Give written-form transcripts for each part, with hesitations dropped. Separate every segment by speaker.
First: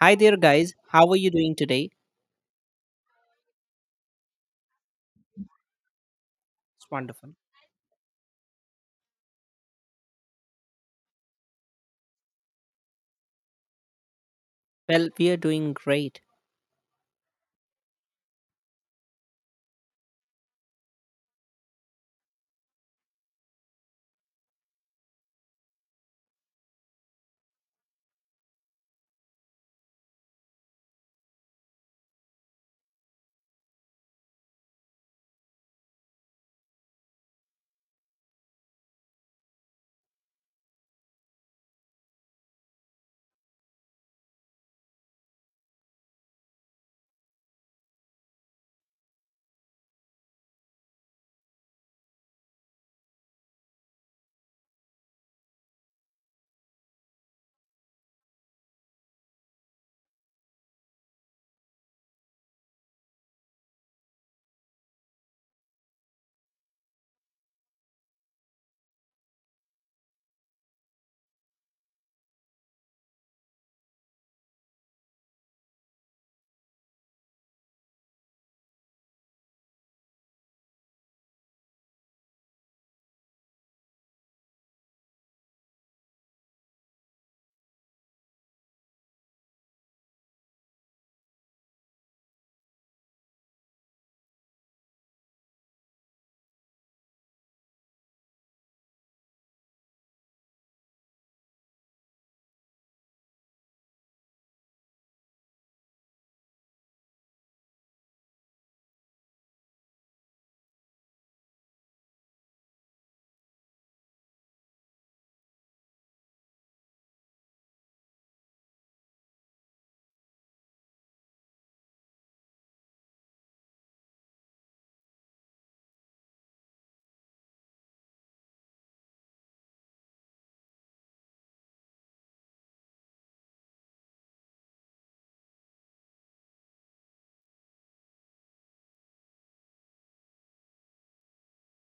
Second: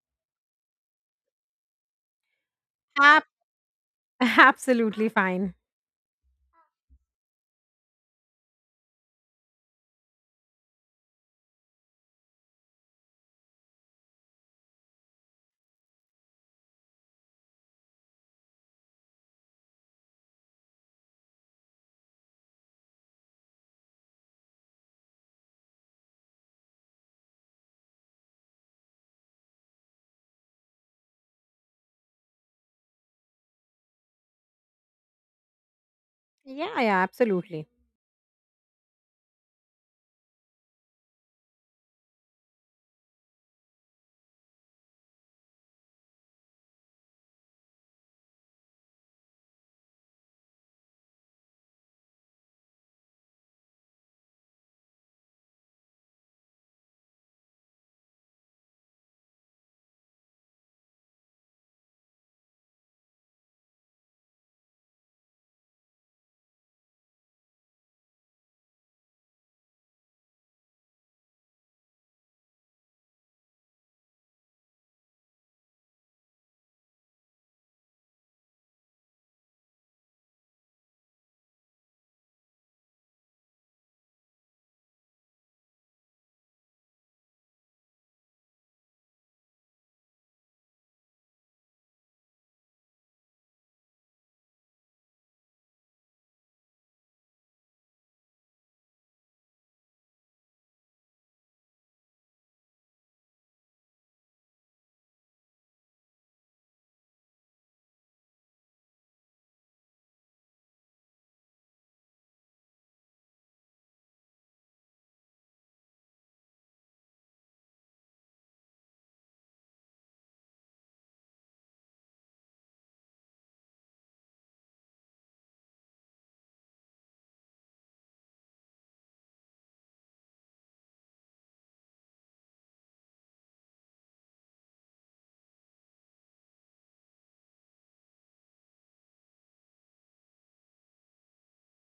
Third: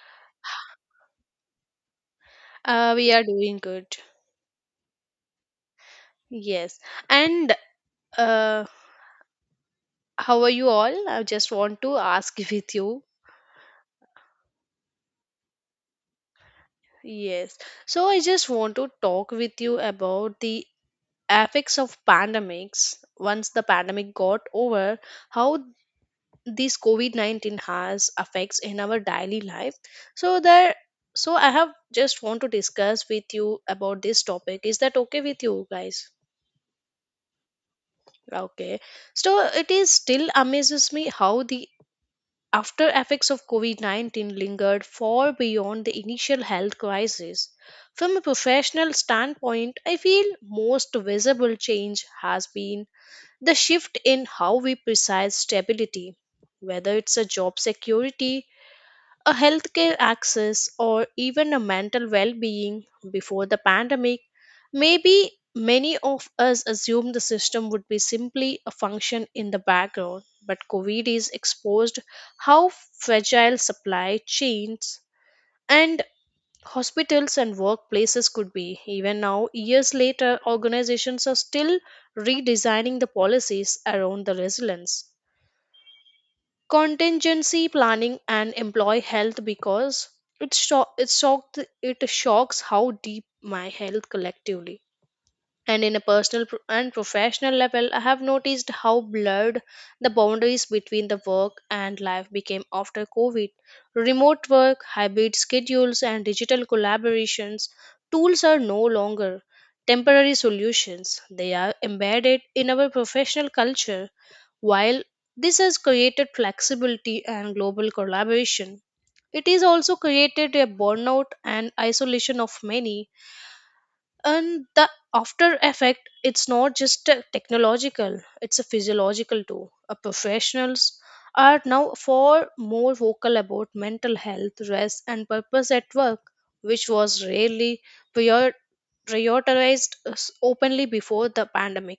Speaker 1: Hi there, guys. How are you doing today?
Speaker 2: We
Speaker 3: Ab
Speaker 2: are doing good.
Speaker 3: absolutely fine.
Speaker 2: Yes.
Speaker 1: It's wonderful.
Speaker 2: And uh, how are you all? I just want to ask with you.
Speaker 1: Well, we are doing great.
Speaker 2: Yes. So I just want to talk with you about the effects of pandemics. Once the pandemic got over, how this COVID-19 has effects in our daily life. So there, so I have just want to discuss with you about this topic. Is that okay with you guys?
Speaker 3: Yeah, yeah, absolutely.
Speaker 2: Okay. So it is still amazes me how the after effects of COVID-19 lingered far beyond the initial health crisis. From a professional standpoint, I feel most visible change has been the shift in how we precise stability, whether it's a job security, a healthcare access, or even a mental well-being. Before the pandemic, maybe many of us assumed the system would be simply a function in the background, but COVID is exposed how fragile supply chains and hospitals and workplaces could be. Even now years later, organizations are still redesigning the policies around the resilience, contingency planning, and employee health, because it shock it shocked it shocks how deep my health collectively. And in a personal pro- and professional level, I have noticed how blurred the boundaries between the work and life became after COVID. Remote work, hybrid schedules, and digital collaborations tools are no longer temporary solutions. They are embedded in our professional culture. While this has created flexibility and global collaboration, it is also created a burnout and isolation of many. And the after effect, it's not just a technological, it's a physiological too. Professionals are now far more vocal about mental health, rest, and purpose at work, which was rarely prior- prioritized openly before the pandemic.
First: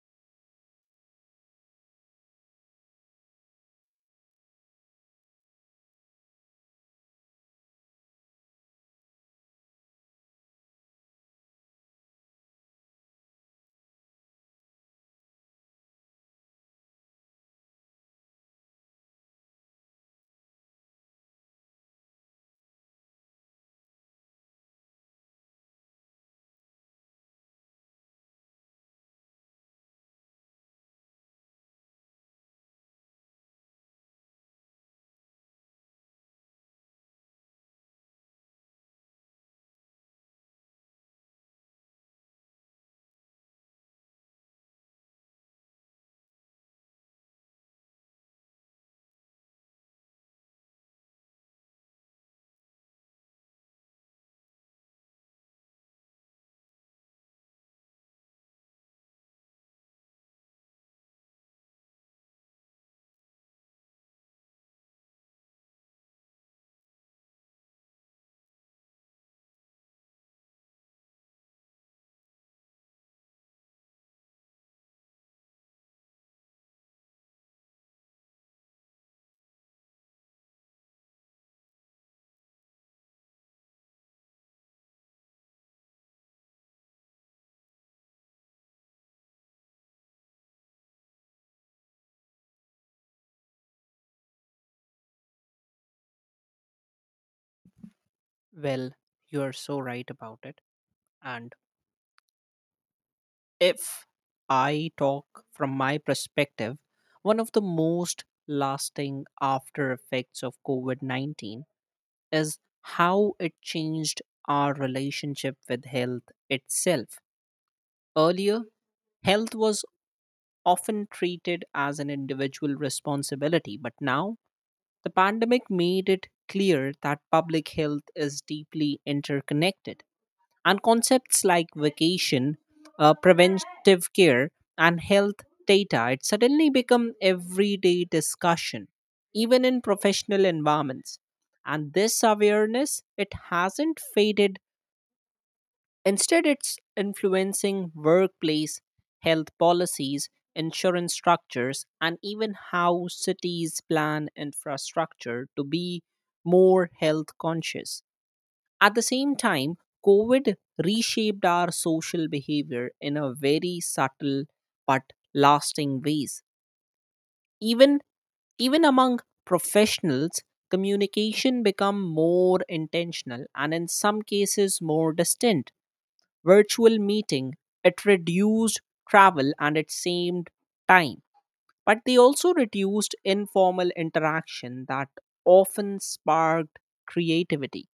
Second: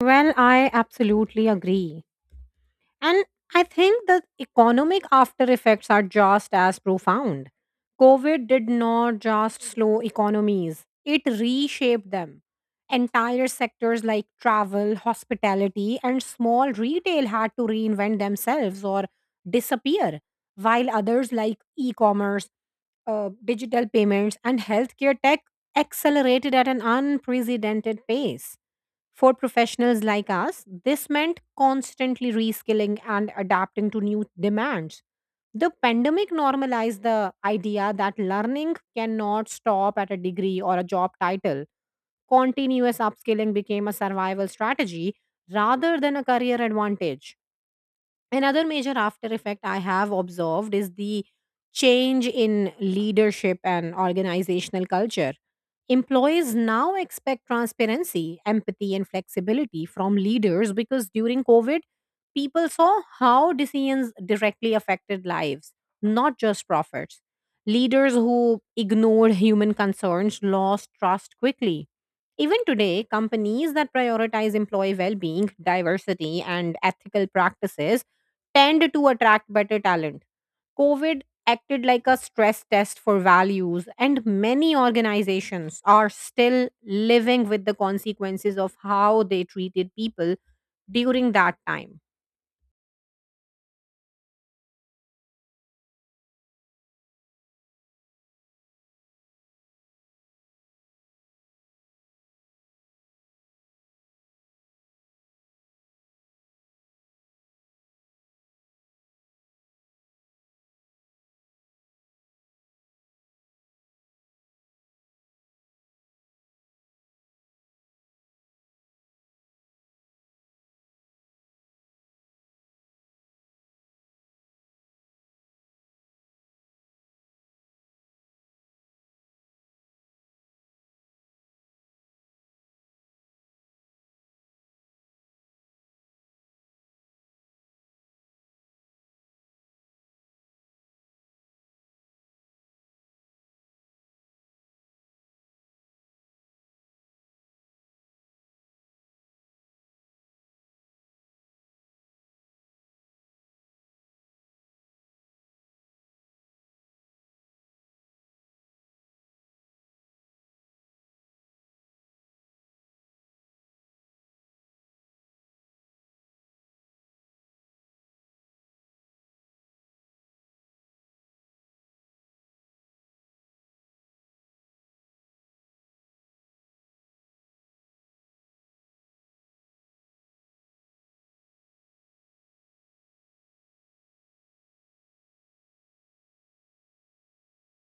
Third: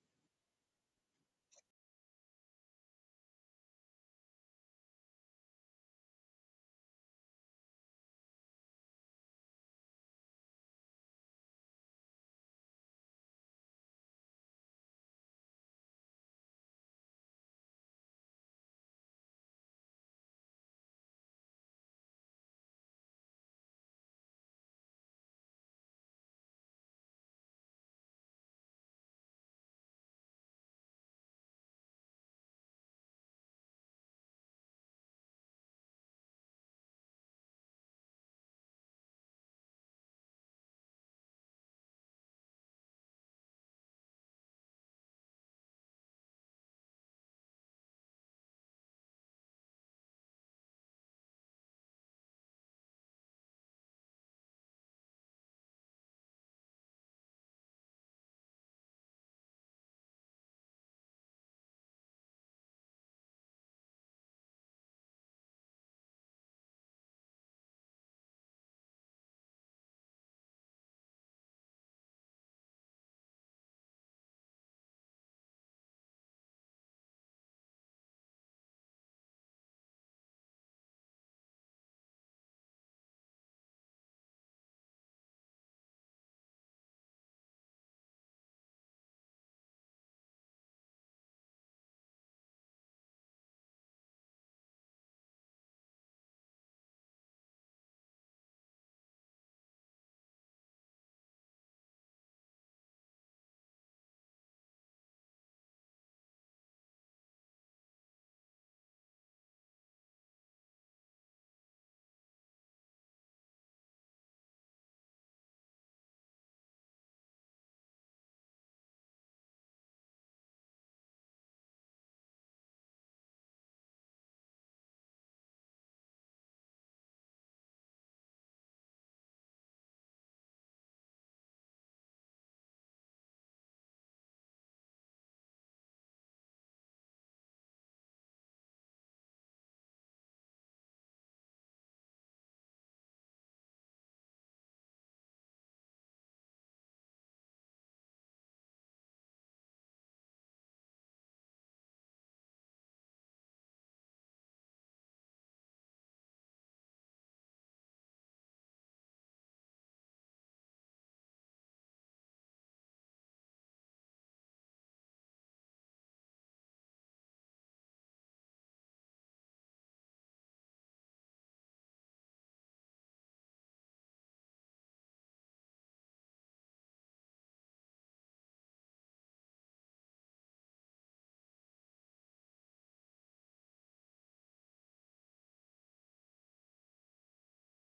Speaker 3: Well, I absolutely agree. And I think the economic after effects are just as profound. COVID did not just slow economies, it reshaped them. Entire sectors like travel, hospitality, and small retail had to reinvent themselves or disappear, while others like e commerce digital payments, and healthcare tech accelerated at an unprecedented pace. For professionals like us, this meant constantly reskilling and adapting to new demands. The pandemic normalized the idea that learning cannot stop at a degree or a job title. Continuous upskilling became a survival strategy rather than a career advantage. Another major after effect I have observed is the change in leadership and organizational culture. Employees now expect transparency, empathy, and flexibility from leaders because during COVID, people saw how decisions directly affected lives, not just profits. Leaders who ignored human concerns lost trust quickly even today, companies that prioritize employee well being, diversity, and ethical practices tend to attract better talent. COVID acted like a stress test for values, and many organizations are still living with the consequences of how they treated people during that time.
Speaker 1: Well, you are so right about it. And if I talk from my perspective, one of the most lasting after effects of COVID 19 is how it changed our relationship with health itself. Earlier, health was often treated as an individual responsibility, but now the pandemic made it clear that public health is deeply interconnected, and concepts like vacation, preventive care, and health data it suddenly become everyday discussion, even in professional environments. And this awareness it hasn't faded. Instead, it's influencing workplace, health policies, insurance structures, and even how cities plan infrastructure to be more health conscious. At the same time, COVID reshaped our social behavior in a very subtle but lasting ways. Even even among professionals, communication become more intentional and in some cases more distant virtual meeting. It reduced travel and it saved time. But they also reduced informal interaction that often sparked creativity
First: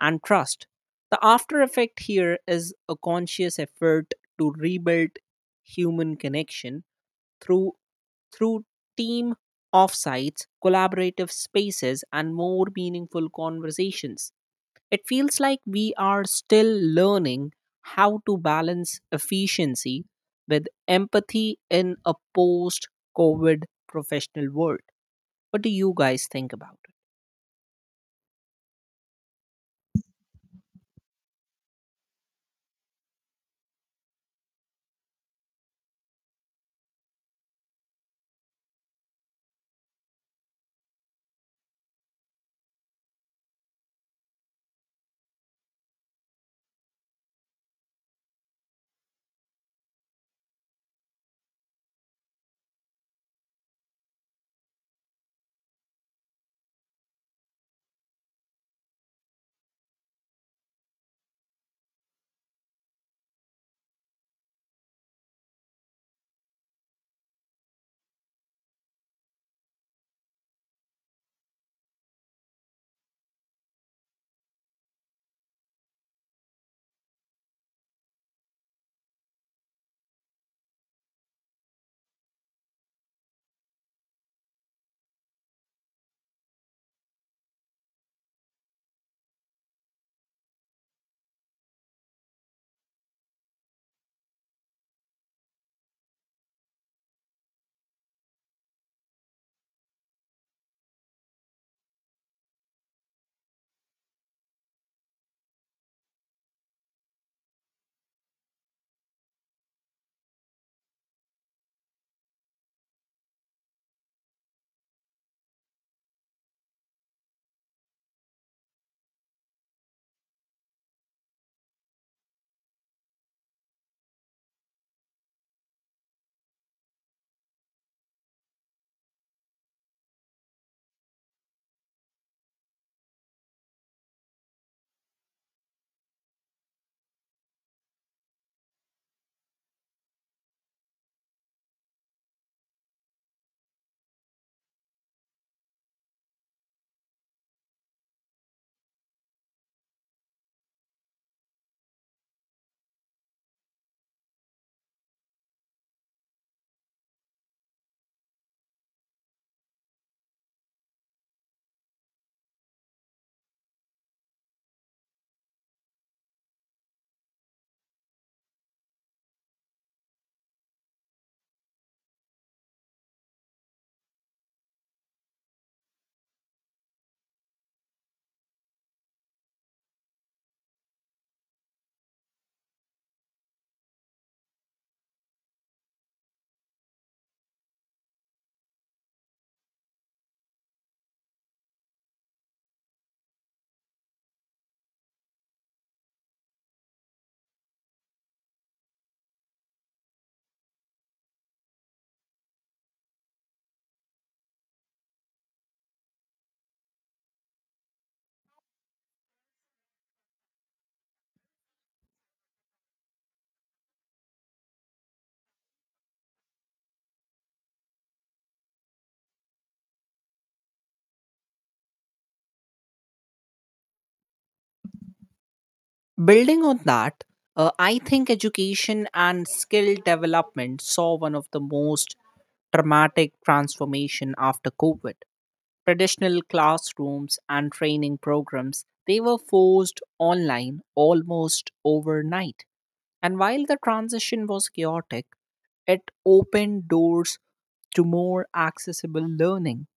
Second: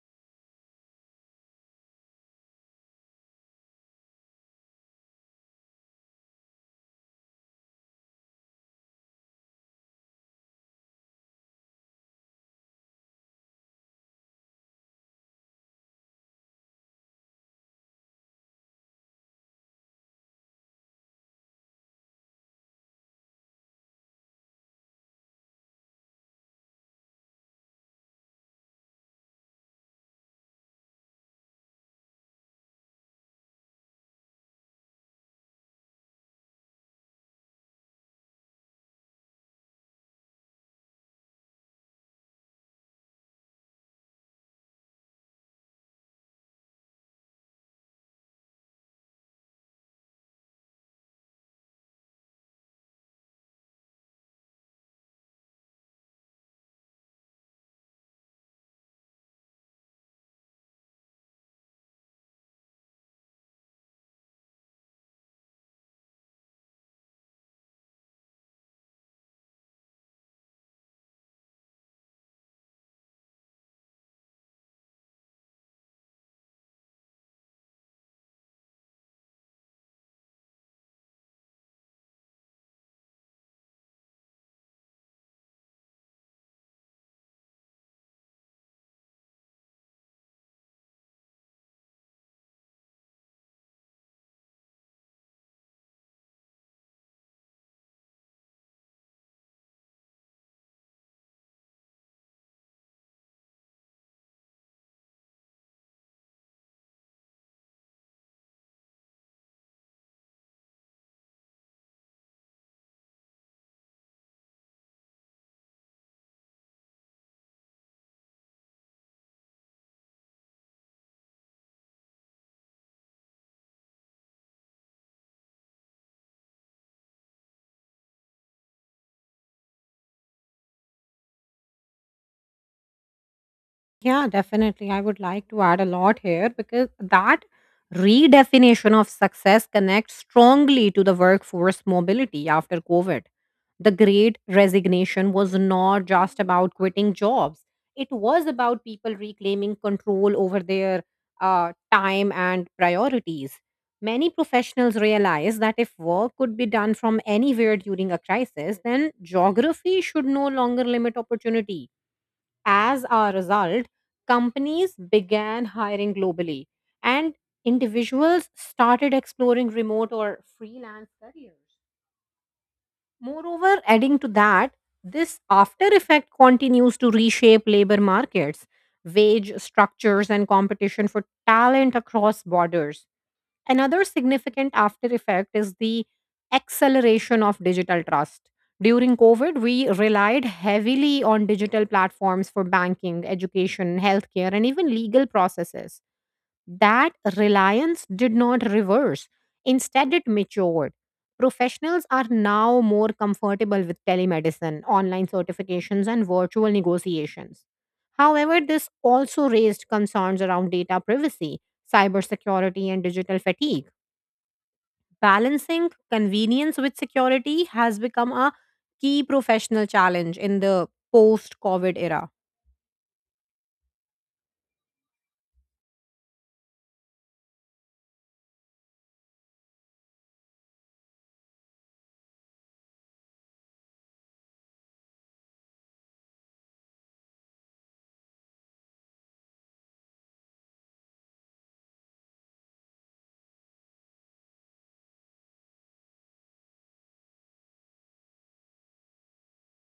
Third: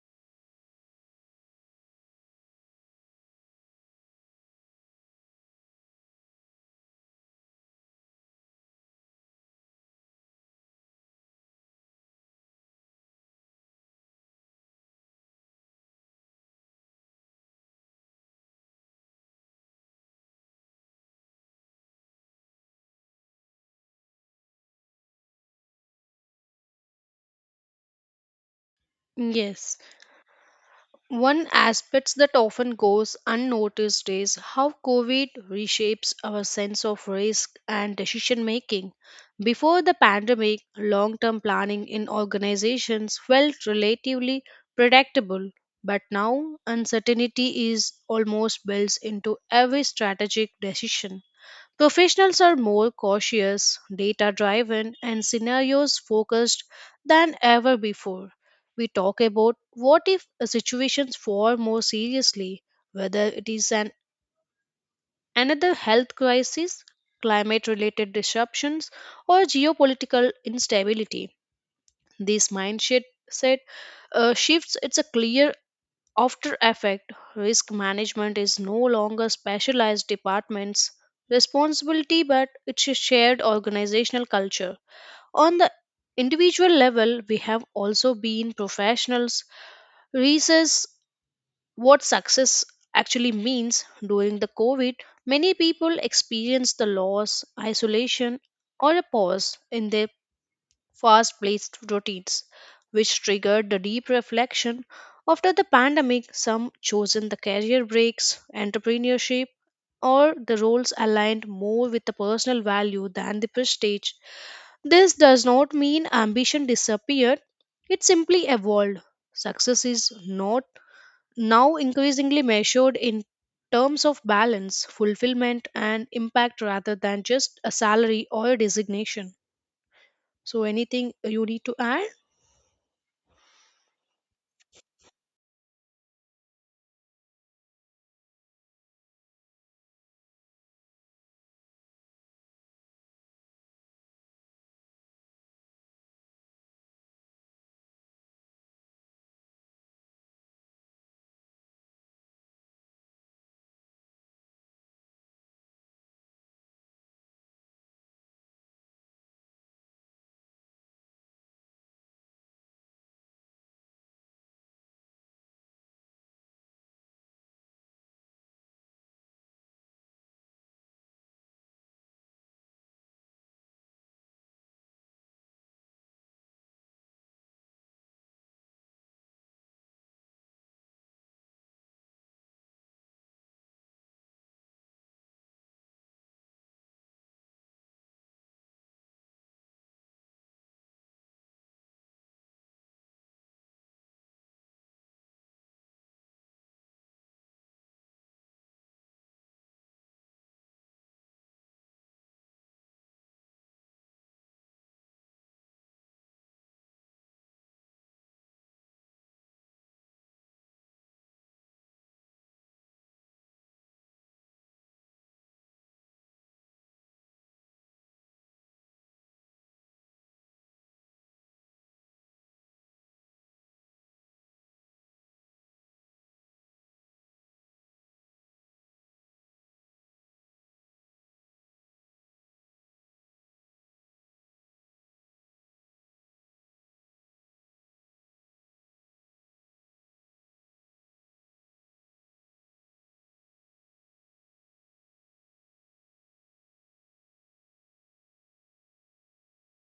Speaker 1: and trust. The after effect here is a conscious effort to rebuild human connection through through team offsites, collaborative spaces, and more meaningful conversations. It feels like we are still learning how to balance efficiency with empathy in a post COVID professional world. What do you guys think about it?
Speaker 2: Yes. One aspect that often goes unnoticed is how COVID reshapes our sense of risk and decision making. Before the pandemic, long term planning in organizations felt relatively predictable, but now uncertainty is almost built into every strategic decision. Professionals are more cautious, data driven, and scenarios focused than ever before. We talk about what if a situations far more seriously, whether it is an another health crisis, climate related disruptions, or geopolitical instability. This mindset set, uh, shifts it's a clear after effect. Risk management is no longer specialized departments' responsibility, but it's a shared organizational culture. On the individual level, we have also been professionals reassess what success actually means during the COVID. Many people experienced the loss, isolation, or a pause in their fast paced routines, which triggered the deep reflection. After the pandemic, some chosen the career breaks, entrepreneurship, or the roles aligned more with the personal value than the prestige. This does not mean ambition disappeared, it simply evolved. Success is not now increasingly measured in terms of balance, fulfillment, and impact rather than just a salary or a designation. So, anything you need to add?
Speaker 3: Yeah, definitely. I would like to add a lot here because that redefinition of success connects strongly to the workforce mobility after COVID. The great resignation was not just about quitting jobs, it was about people reclaiming control over their time and priorities. Many professionals realized that if work could be done from anywhere during a crisis, then geography should no longer limit opportunity. As a result, companies began hiring globally and individuals started exploring remote or freelance careers. Moreover, adding to that, this after effect continues to reshape labor markets, wage structures, and competition for talent across borders. Another significant after effect is the acceleration of digital trust. During COVID, we relied heavily on digital platforms for banking, education, healthcare, and even legal processes that reliance did not reverse. Instead, it matured. Professionals are now more comfortable with telemedicine, online certifications, and virtual negotiations. However, this also raised concerns around data privacy, cybersecurity, and digital fatigue. Balancing convenience with security has become a key professional challenge in the post COVID era.
Speaker 1: Building on that, I think education and skill development saw one of the most dramatic transformation after COVID. Traditional classrooms and training programs, they were forced online almost overnight. And while the transition was chaotic, it opened doors to more accessible learning.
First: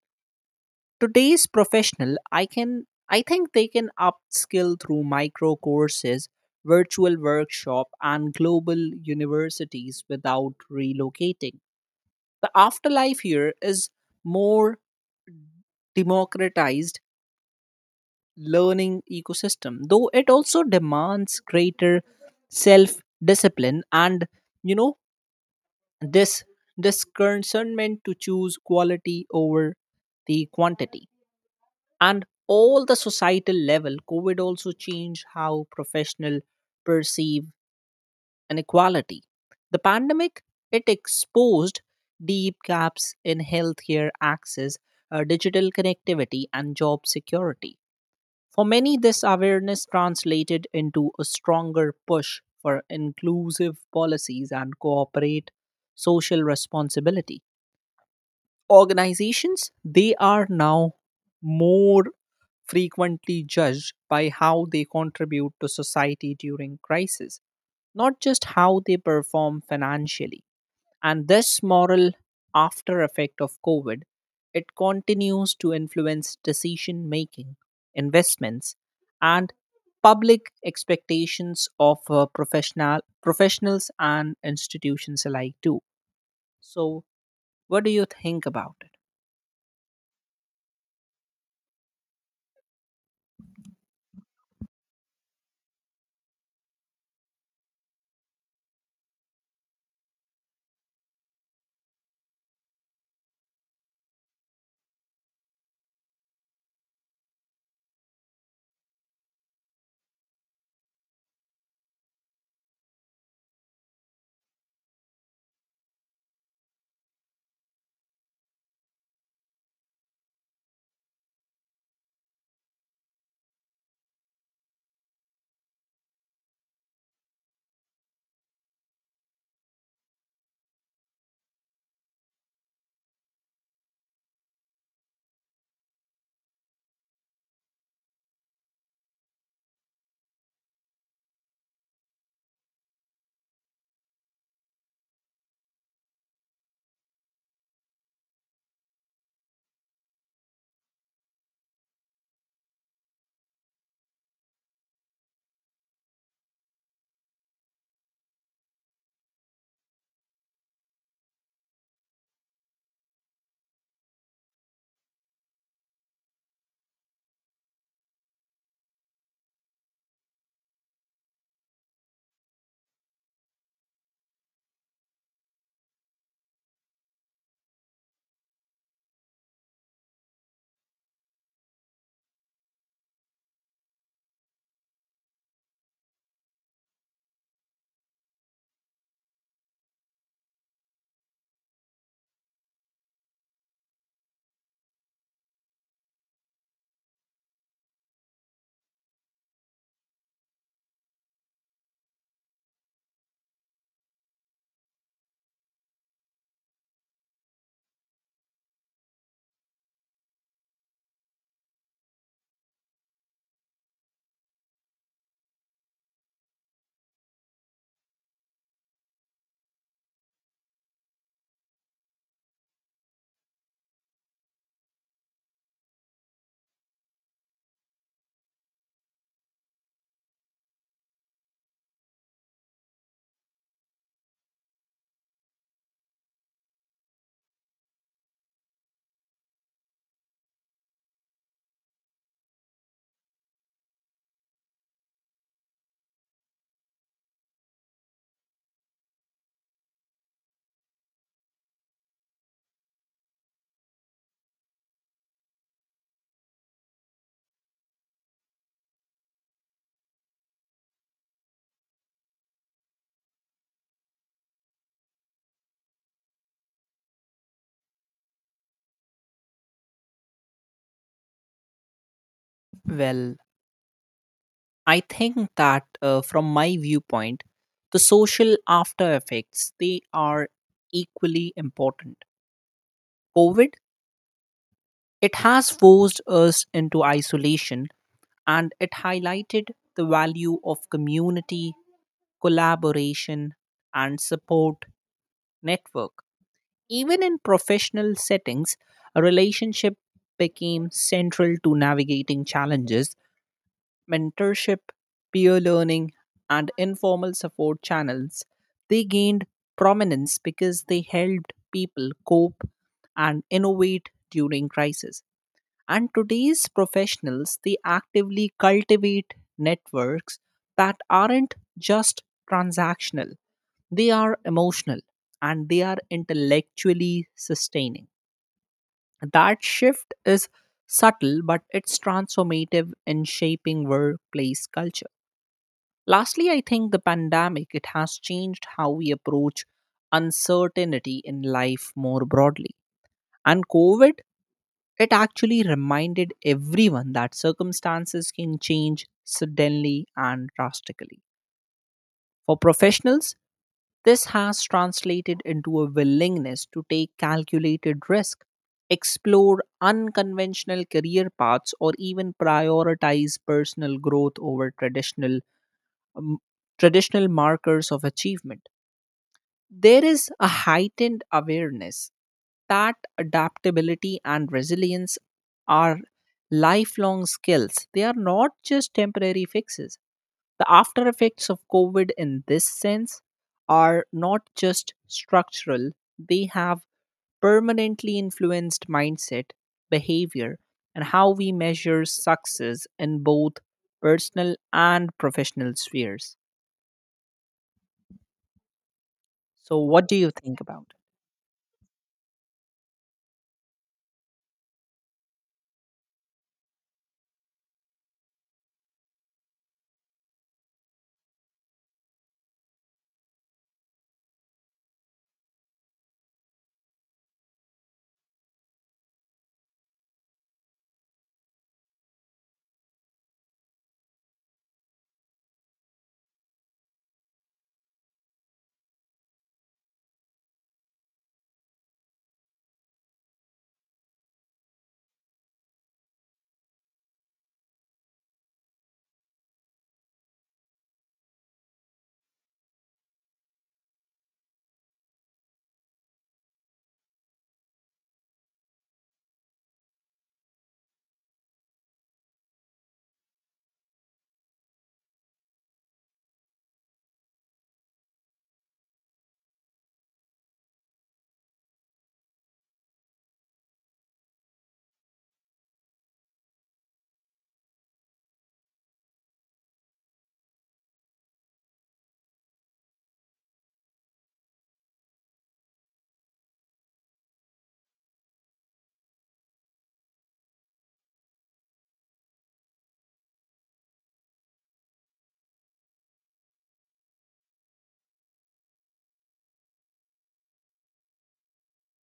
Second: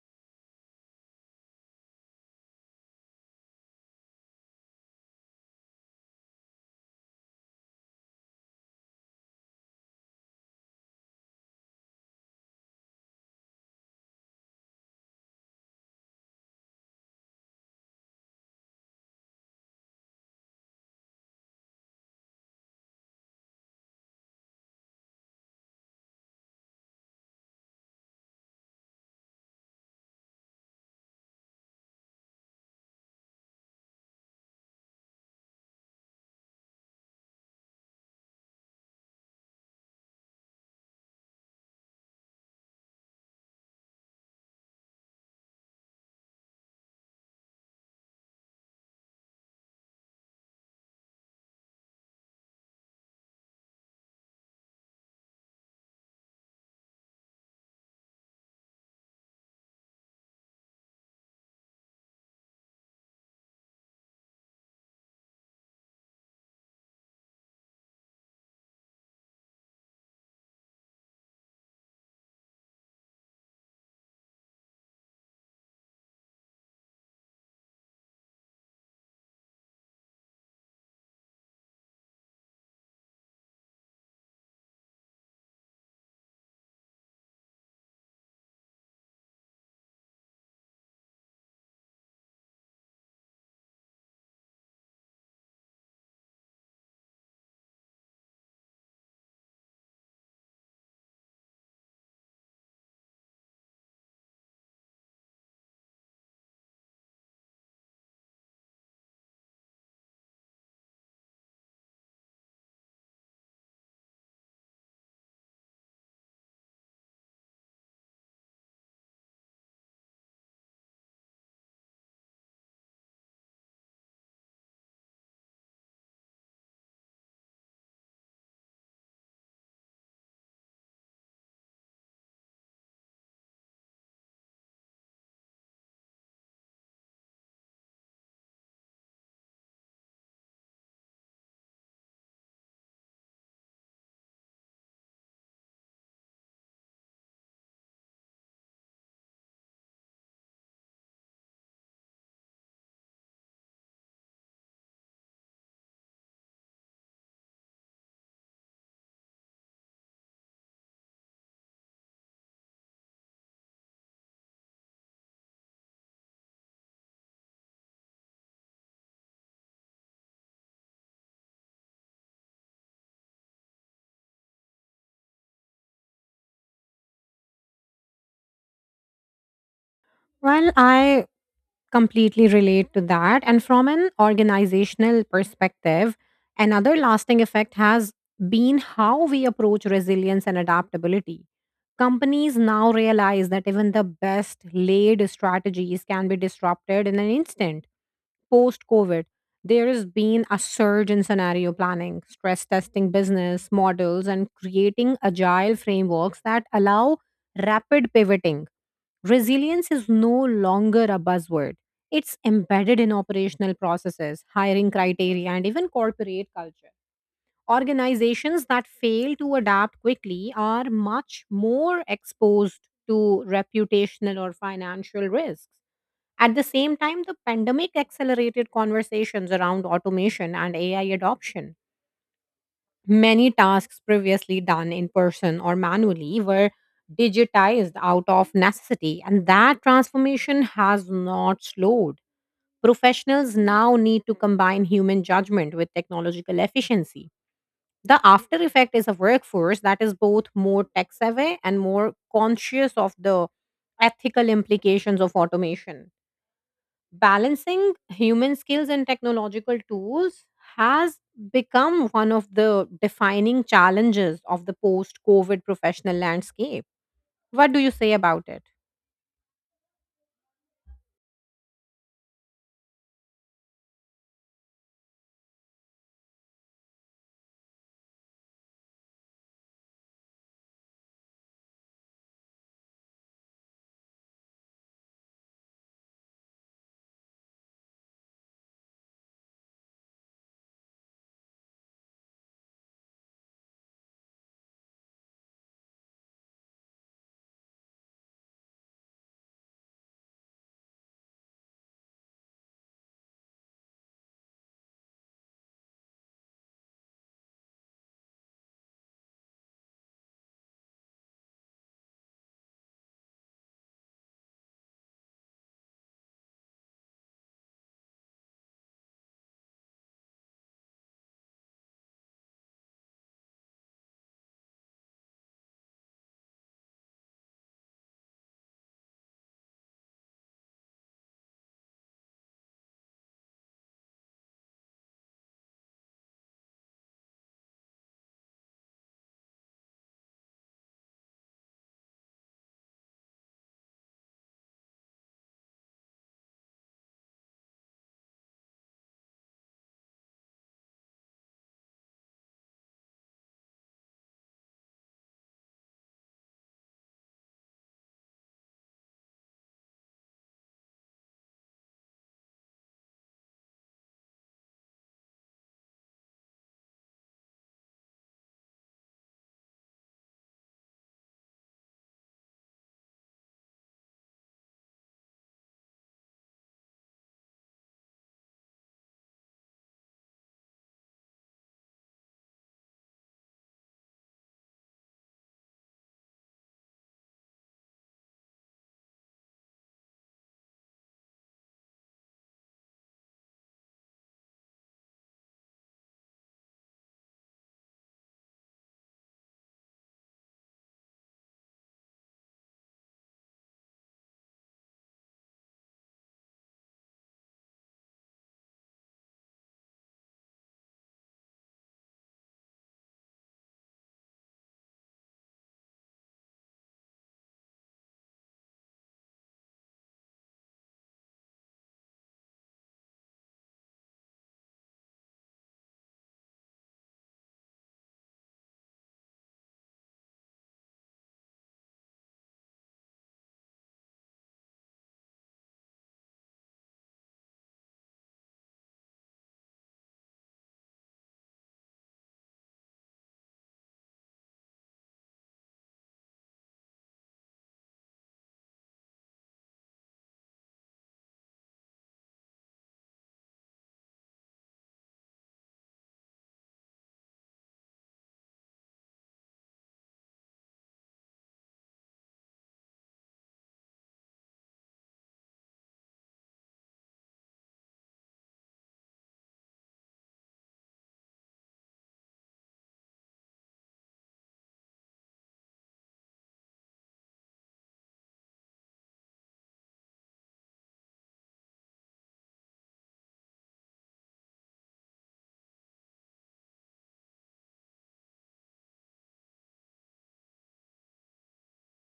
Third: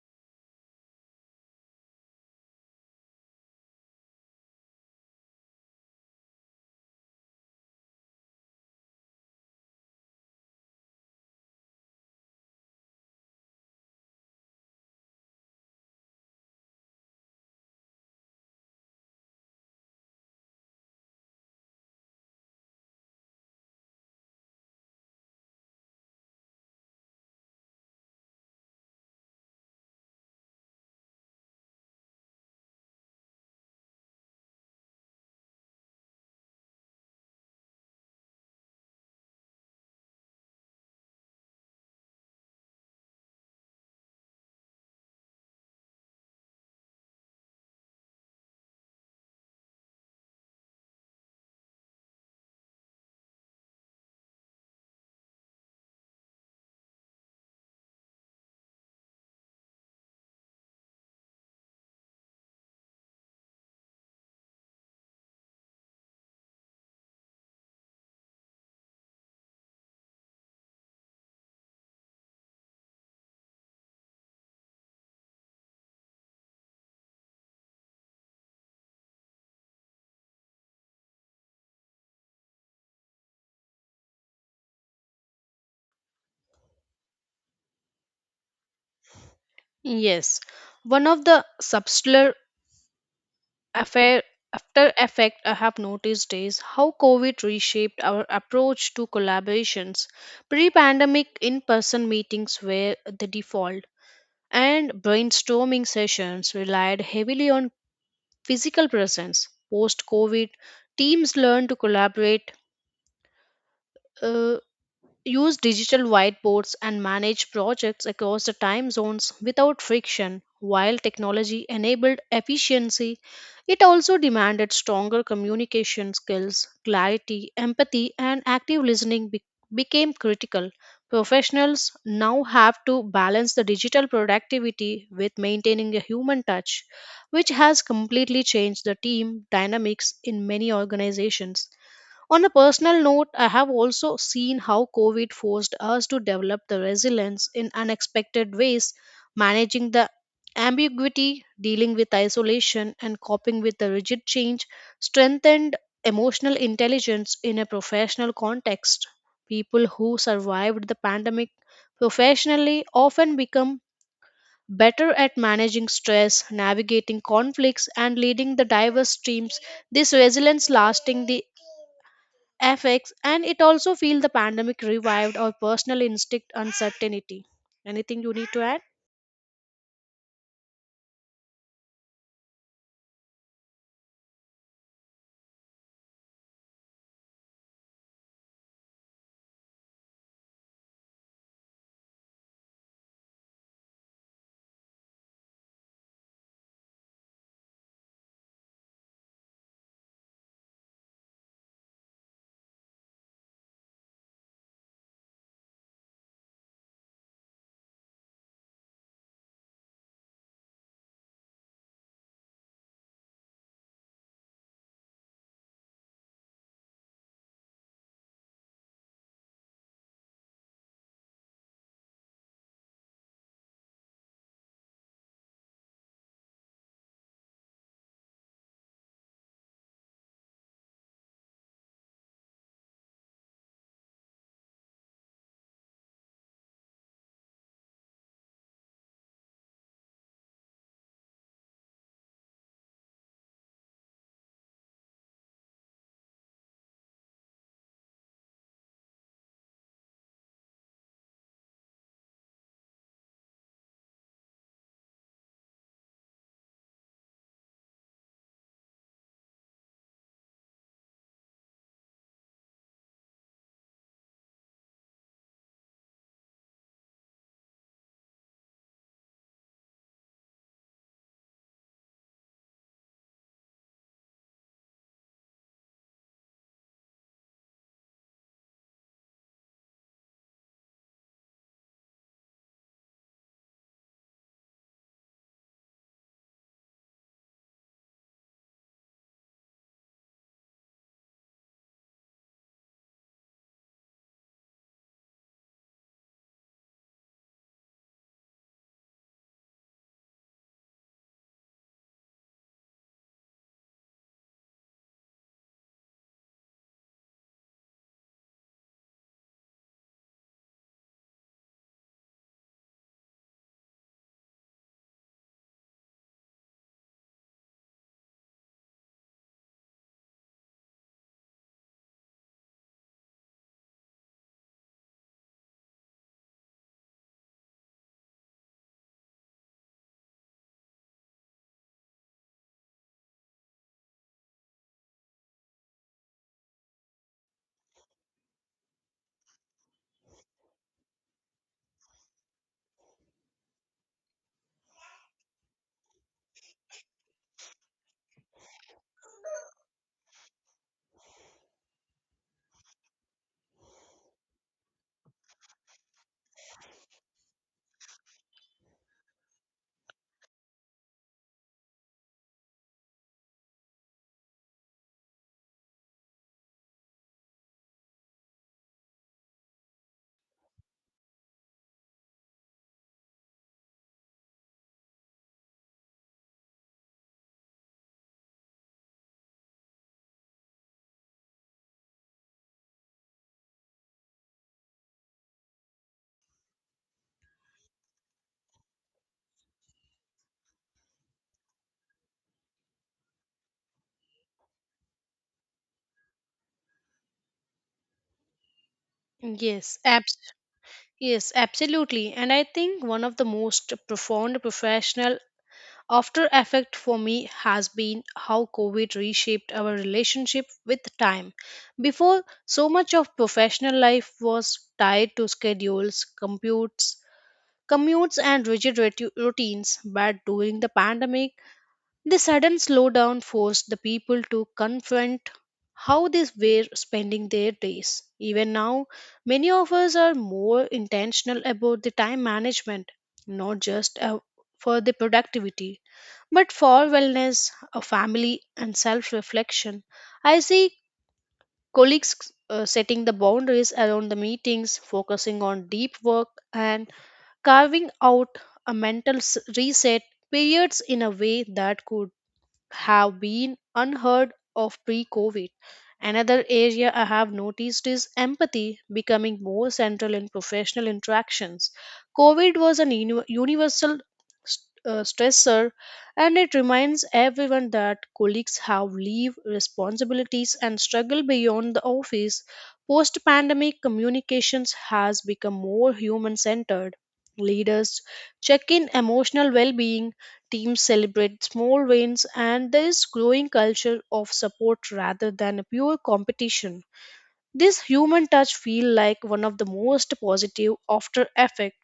Speaker 1: Today's professional, I think they can upskill through micro courses, virtual workshop and global universities without relocating. The afterlife here is more democratized learning ecosystem, though it also demands greater self discipline and you know this discernment to choose quality over the quantity. And all the societal level, COVID also changed how professional perceive inequality. The pandemic, it exposed deep gaps in healthcare access, digital connectivity, and job security. For many, this awareness translated into a stronger push for inclusive policies and corporate social responsibility. Organizations they are now more frequently judged by how they contribute to society during crisis, not just how they perform financially. And this moral after effect of COVID, it continues to influence decision making, investments, and public expectations of professionals and institutions alike too. So what do you think about it?
Speaker 2: Yes, one of the subtler affair, after effect I have noticed is how COVID reshaped our approach to collaborations. Pre-pandemic in-person meetings were the default, and brainstorming sessions relied heavily on physical presence. Post-COVID, teams learned to collaborate, uh, use digital whiteboards and manage projects across the time zones without friction. While technology enabled efficiency, it also demanded stronger communication skills. Clarity, empathy, and active became critical. Professionals now have to balance the digital productivity with maintaining a human touch, which has completely changed the team dynamics in many organizations. On a personal note, I have also seen how COVID forced us to develop the resilience in unexpected ways, managing the ambiguity, dealing with isolation, and coping with the rigid change, strengthened emotional intelligence in a professional context. People who survived the pandemic professionally often become better at managing stress, navigating conflicts, and leading the diverse teams. This resilience lasting the affects, and it also feel the pandemic revived our personal instinct uncertainty. Anything you need to add?
Speaker 3: Well, I completely relate to that. And from an organizational perspective, another lasting effect has been how we approach resilience and adaptability. Companies now realize that even the best laid strategies can be disrupted in an instant. Post COVID, there has been a surge in scenario planning, stress testing business models, and creating agile frameworks that allow rapid pivoting. Resilience is no longer a buzzword. It's embedded in operational processes, hiring criteria, and even corporate culture. Organizations that fail to adapt quickly are much more exposed to reputational or financial risks. At the same time, the pandemic accelerated conversations around automation and AI adoption. Many tasks previously done in person or manually were digitized out of necessity, and that transformation has not slowed. Professionals now need to combine human judgment with technological efficiency. The after effect is a workforce that is both more tech savvy and more conscious of the ethical implications of automation. Balancing human skills and technological tools has become one of the defining challenges of the post COVID professional landscape. What do you say about it?
Speaker 1: Well, I think that from my viewpoint, the social after effects they are equally important. COVID it has forced us into isolation and it highlighted the value of community, collaboration, and support network. Even in professional settings, a relationship became central to navigating challenges. Mentorship, peer learning, and informal support channels, they gained prominence because they helped people cope and innovate during crisis. And today's professionals, they actively cultivate networks that aren't just transactional, they are emotional and they are intellectually sustaining. That shift is subtle, but it's transformative in shaping workplace culture. Lastly, I think the pandemic it has changed how we approach uncertainty in life more broadly. And COVID, it actually reminded everyone that circumstances can change suddenly and drastically. For professionals, this has translated into a willingness to take calculated risk, explore unconventional career paths, or even prioritize personal growth over um, traditional markers of achievement. There is a heightened awareness that adaptability and resilience are lifelong skills. They are not just temporary fixes. The after effects of COVID in this sense are not just structural, they have permanently influenced mindset, behavior, and how we measure success in both personal and professional spheres. So,
Speaker 2: yes
Speaker 1: what do you
Speaker 2: abs-
Speaker 1: think about it?
Speaker 2: yes, absolutely. And I think one of the most profound professional after effect for me has been how COVID reshaped our relationship with time. Before, so much of professional life was tied to schedules computes commutes and rigid routines, but during the pandemic the sudden slowdown forced the people to confront how they were spending their days. Even now, many of us are more intentional about the time management, not just for the productivity, but for wellness, a family, and self reflection. I see colleagues setting the boundaries around the meetings, focusing on deep work, and carving out a mental reset periods in a way that could have been unheard of pre COVID. Another area I have noticed is empathy becoming more central in professional interactions. COVID was an universal stressor, and it reminds everyone that colleagues have leave responsibilities and struggle beyond the office. Post pandemic communications has become more human centered. Leaders check in emotional well being, teams celebrate small wins, and there is growing culture of support rather than a pure competition. This human touch feel like one of the most positive after effect,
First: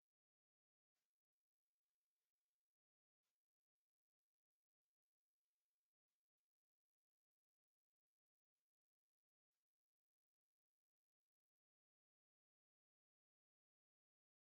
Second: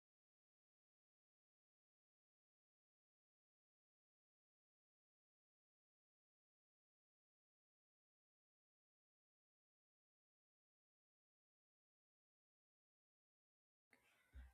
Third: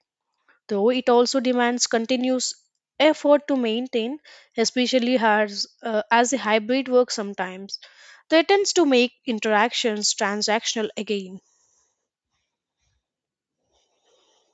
Speaker 2: though it also demands continuous effort to maintain, especially as a hybrid work sometimes threatens to make interactions transactional again.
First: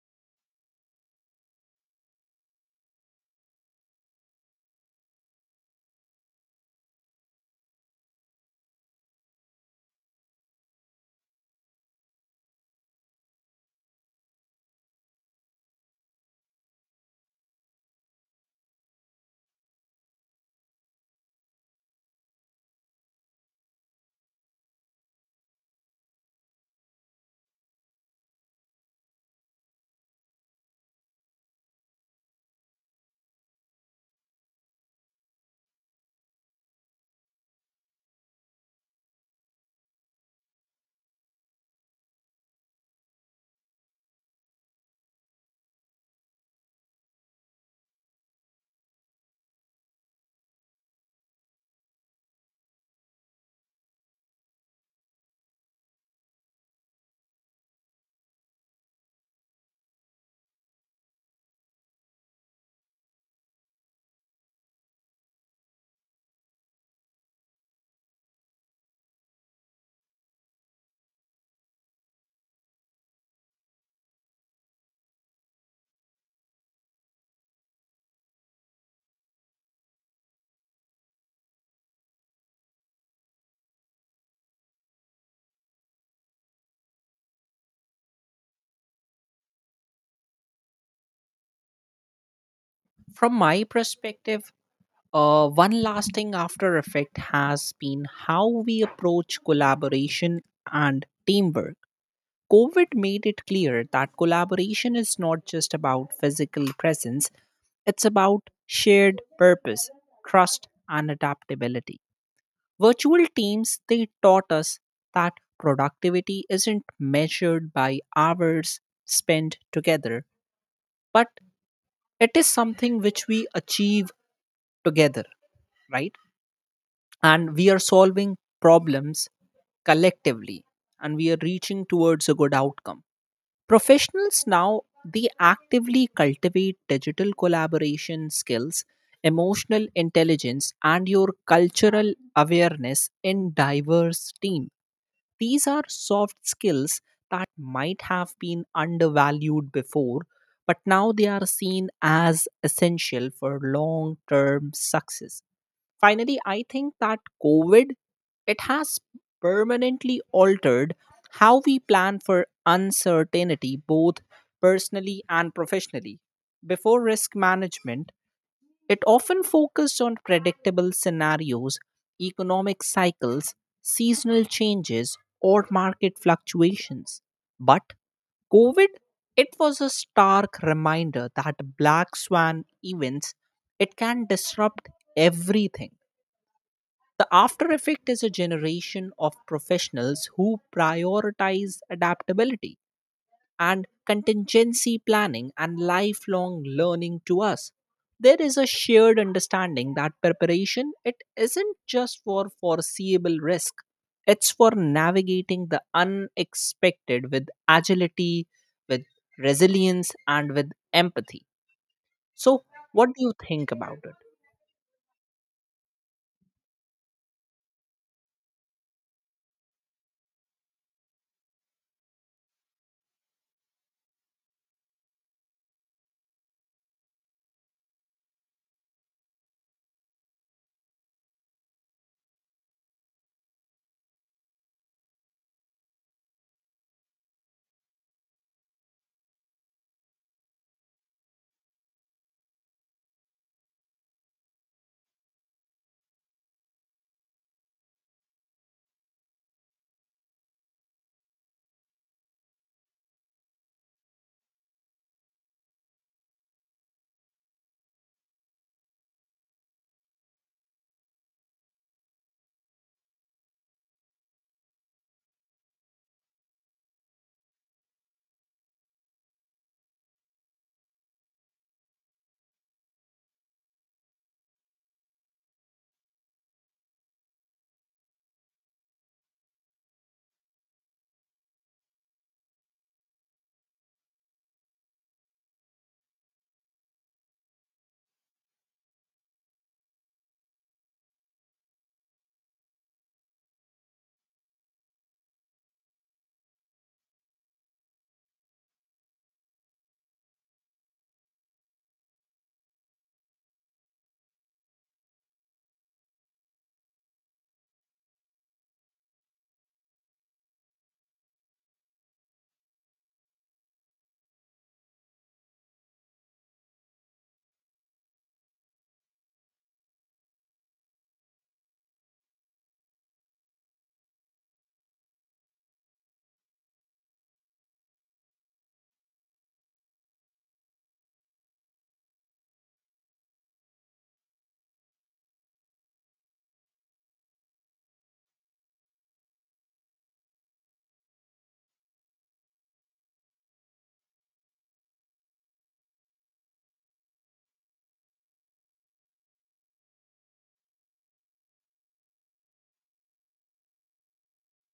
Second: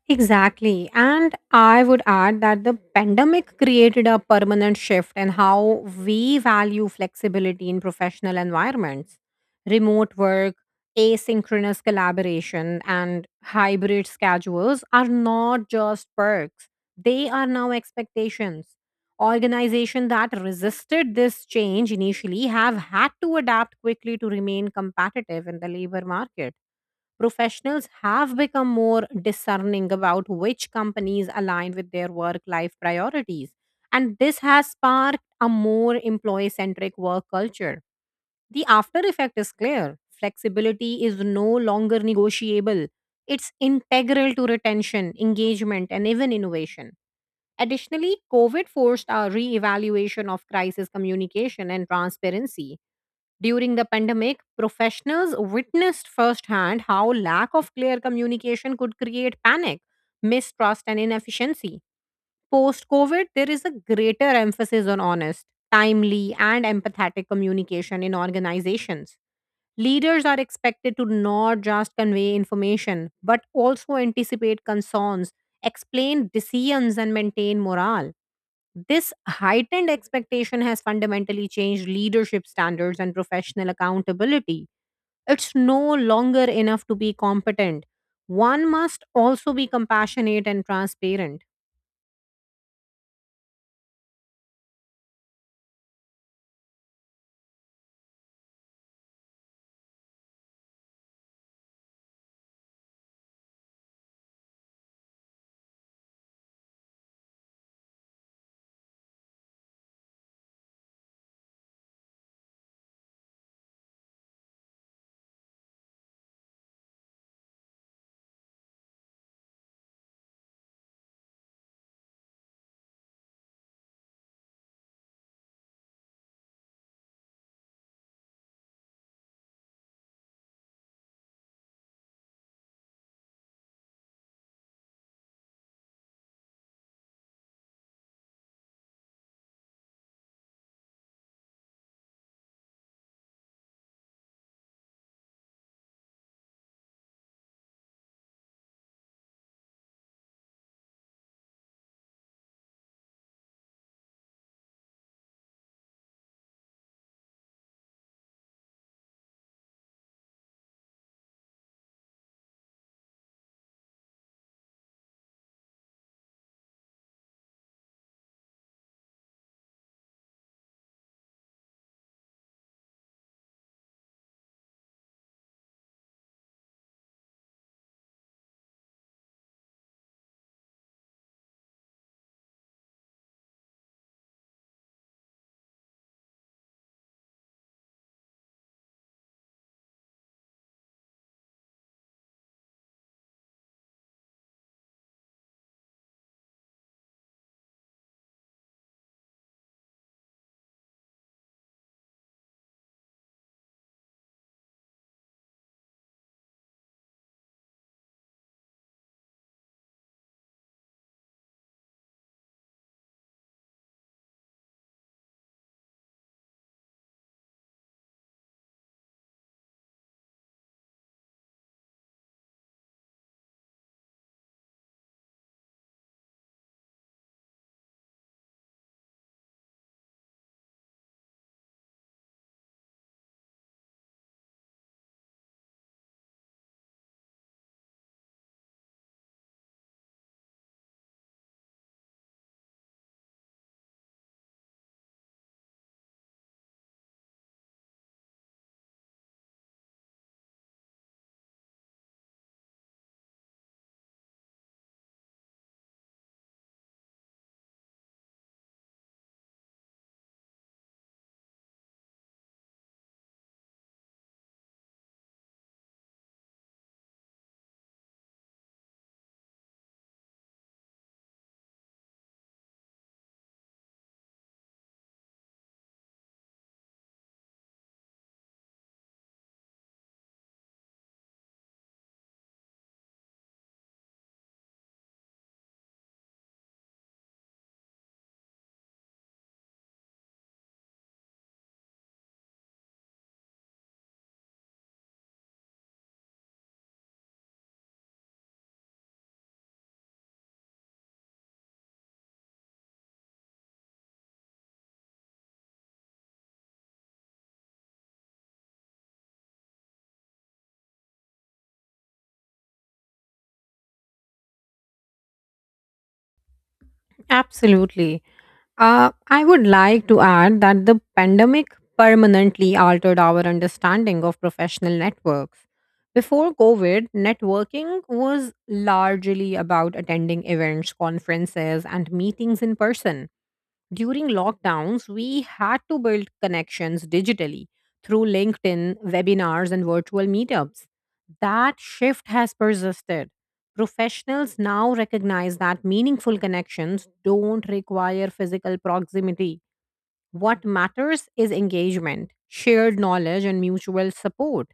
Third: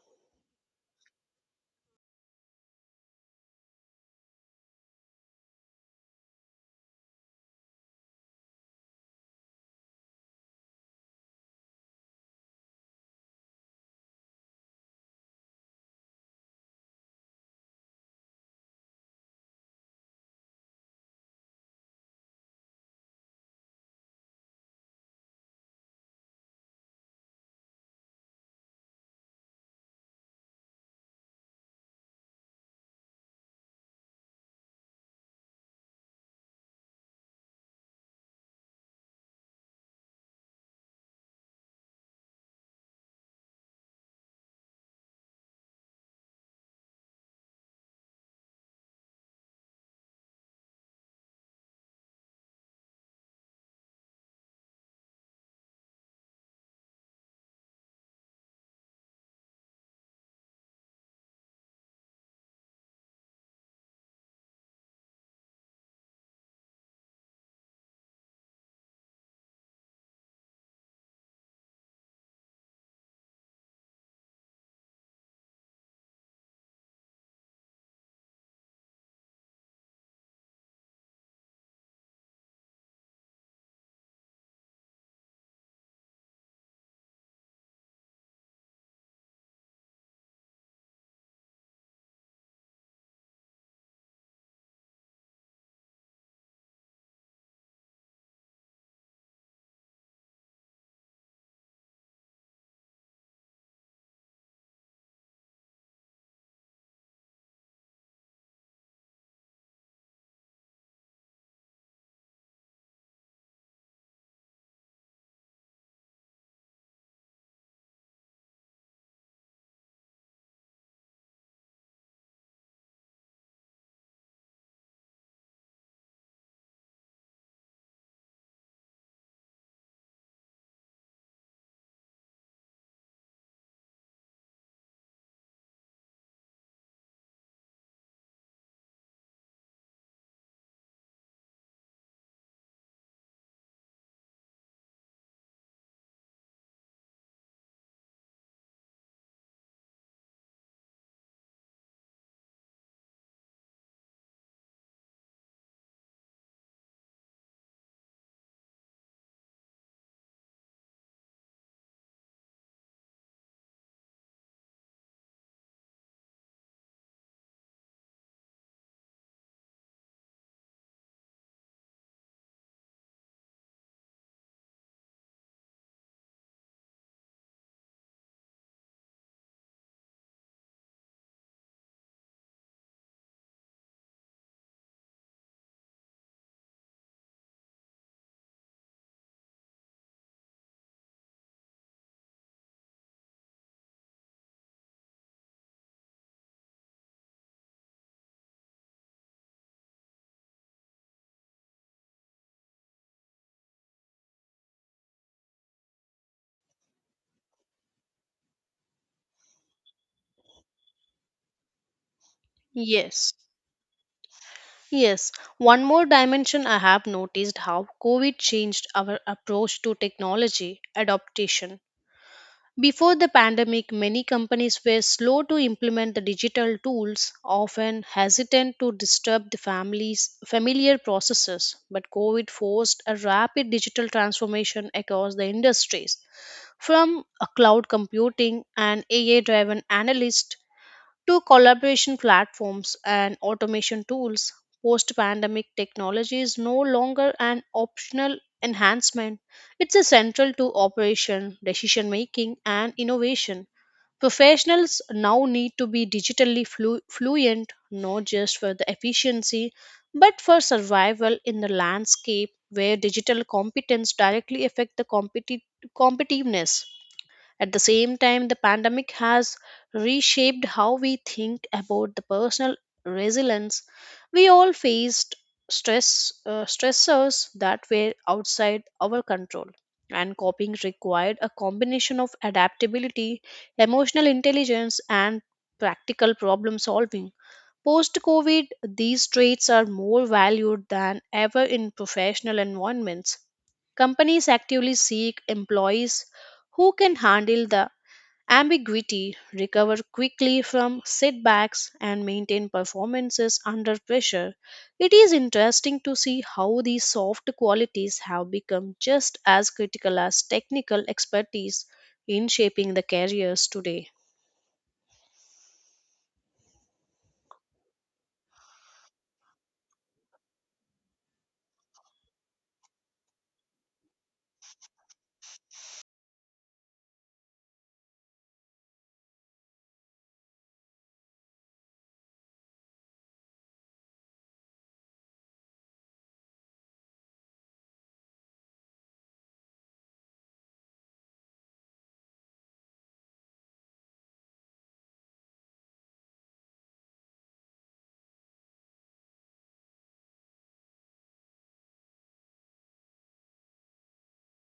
Speaker 3: Exactly. And I would add that the pandemic created a permanent shift in how we value flexibility in professional environments. Remote work, asynchronous collaboration, and hybrid schedules are not just perks, they are now expectations. Organizations that resisted this change initially have had to adapt quickly to remain competitive in the labor market. Professionals have become more discerning about which companies align with their work life priorities. And this has sparked a more employee centric work culture. The after effect is clear flexibility is no longer negotiable, it's integral to retention, engagement, and even innovation. Additionally, COVID forced a re evaluation of crisis communication and transparency during the pandemic, professionals witnessed firsthand how lack of clear communication could create panic, mistrust, and inefficiency. Post COVID, there is a greater emphasis on honest, timely, and empathetic communication in organizations. Leaders are expected to not just convey information, but also anticipate concerns, explain decisions, and maintain morale. This heightened expectation has fundamentally changed leadership standards and professional accountability. It's no longer enough to be competent. One must also be compassionate and transparent.
Speaker 1: From my perspective, one lasting after effect has been how we approach collaboration and teamwork. COVID made it clear that collaboration is not just about physical presence, it's about shared purpose, trust, and adaptability. Virtual teams, they taught us that productivity isn't measured by hours spent together, but it is something which we achieve together, right? And we are solving problems collectively and we are reaching towards a good outcome. Professionals now they actively cultivate digital collaboration skills, emotional intelligence and your cultural awareness in diverse team. These are soft skills that might have been undervalued before but now they are seen as essential for long term success. Finally, I think that COVID it has permanently altered how we plan for uncertainty both personally and professionally. Before risk management, it often focused on predictable scenarios, economic cycles, seasonal changes, or market fluctuations. But COVID, it was a stark reminder that black swan events, it can disrupt everything. The after effect is a generation of professionals who prioritize adaptability and contingency planning and lifelong learning to us. There is a shared understanding that preparation it isn't just for foreseeable risk. It's for navigating the unexpected with agility, with resilience and with empathy. So what do
Speaker 2: Yes.
Speaker 1: you think about it?
Speaker 2: Yes, one more dimension I have noticed how COVID changed our approach to technology adaptation. Before the pandemic, many companies were slow to implement the digital tools, often hesitant to disturb the family's familiar processes. But COVID forced a rapid digital transformation across the industries. From a cloud computing and AI driven analyst to collaboration platforms and automation tools. Post pandemic technology is no longer an optional enhancement, it's essential to operation, decision making, and innovation. Professionals now need to be fluent, not just for the efficiency, but for survival in the landscape where digital competence directly affect the competitiveness. At the same time, the pandemic has reshaped how we think about the personal resilience. We all faced stress stressors that were outside our control, and coping required a combination of adaptability, emotional intelligence, and practical problem solving. Post COVID, these traits are more valued than ever in professional environments. Companies actively seek employees who can handle the ambiguity, recover quickly from setbacks, and maintain performances under pressure. It is interesting to see how these soft qualities have become just as critical as technical expertise in shaping the careers today.
Speaker 3: Absolutely. I would like to add that the pandemic permanently altered our understanding of professional networks. Before COVID, networking was largely about attending events, conferences, and meetings in person. During lockdowns, we had to build connections digitally through LinkedIn, webinars, and virtual meetups. That shift has persisted. Professionals now recognize that meaningful connections don't require physical proximity. What matters is engagement, shared knowledge, and mutual support.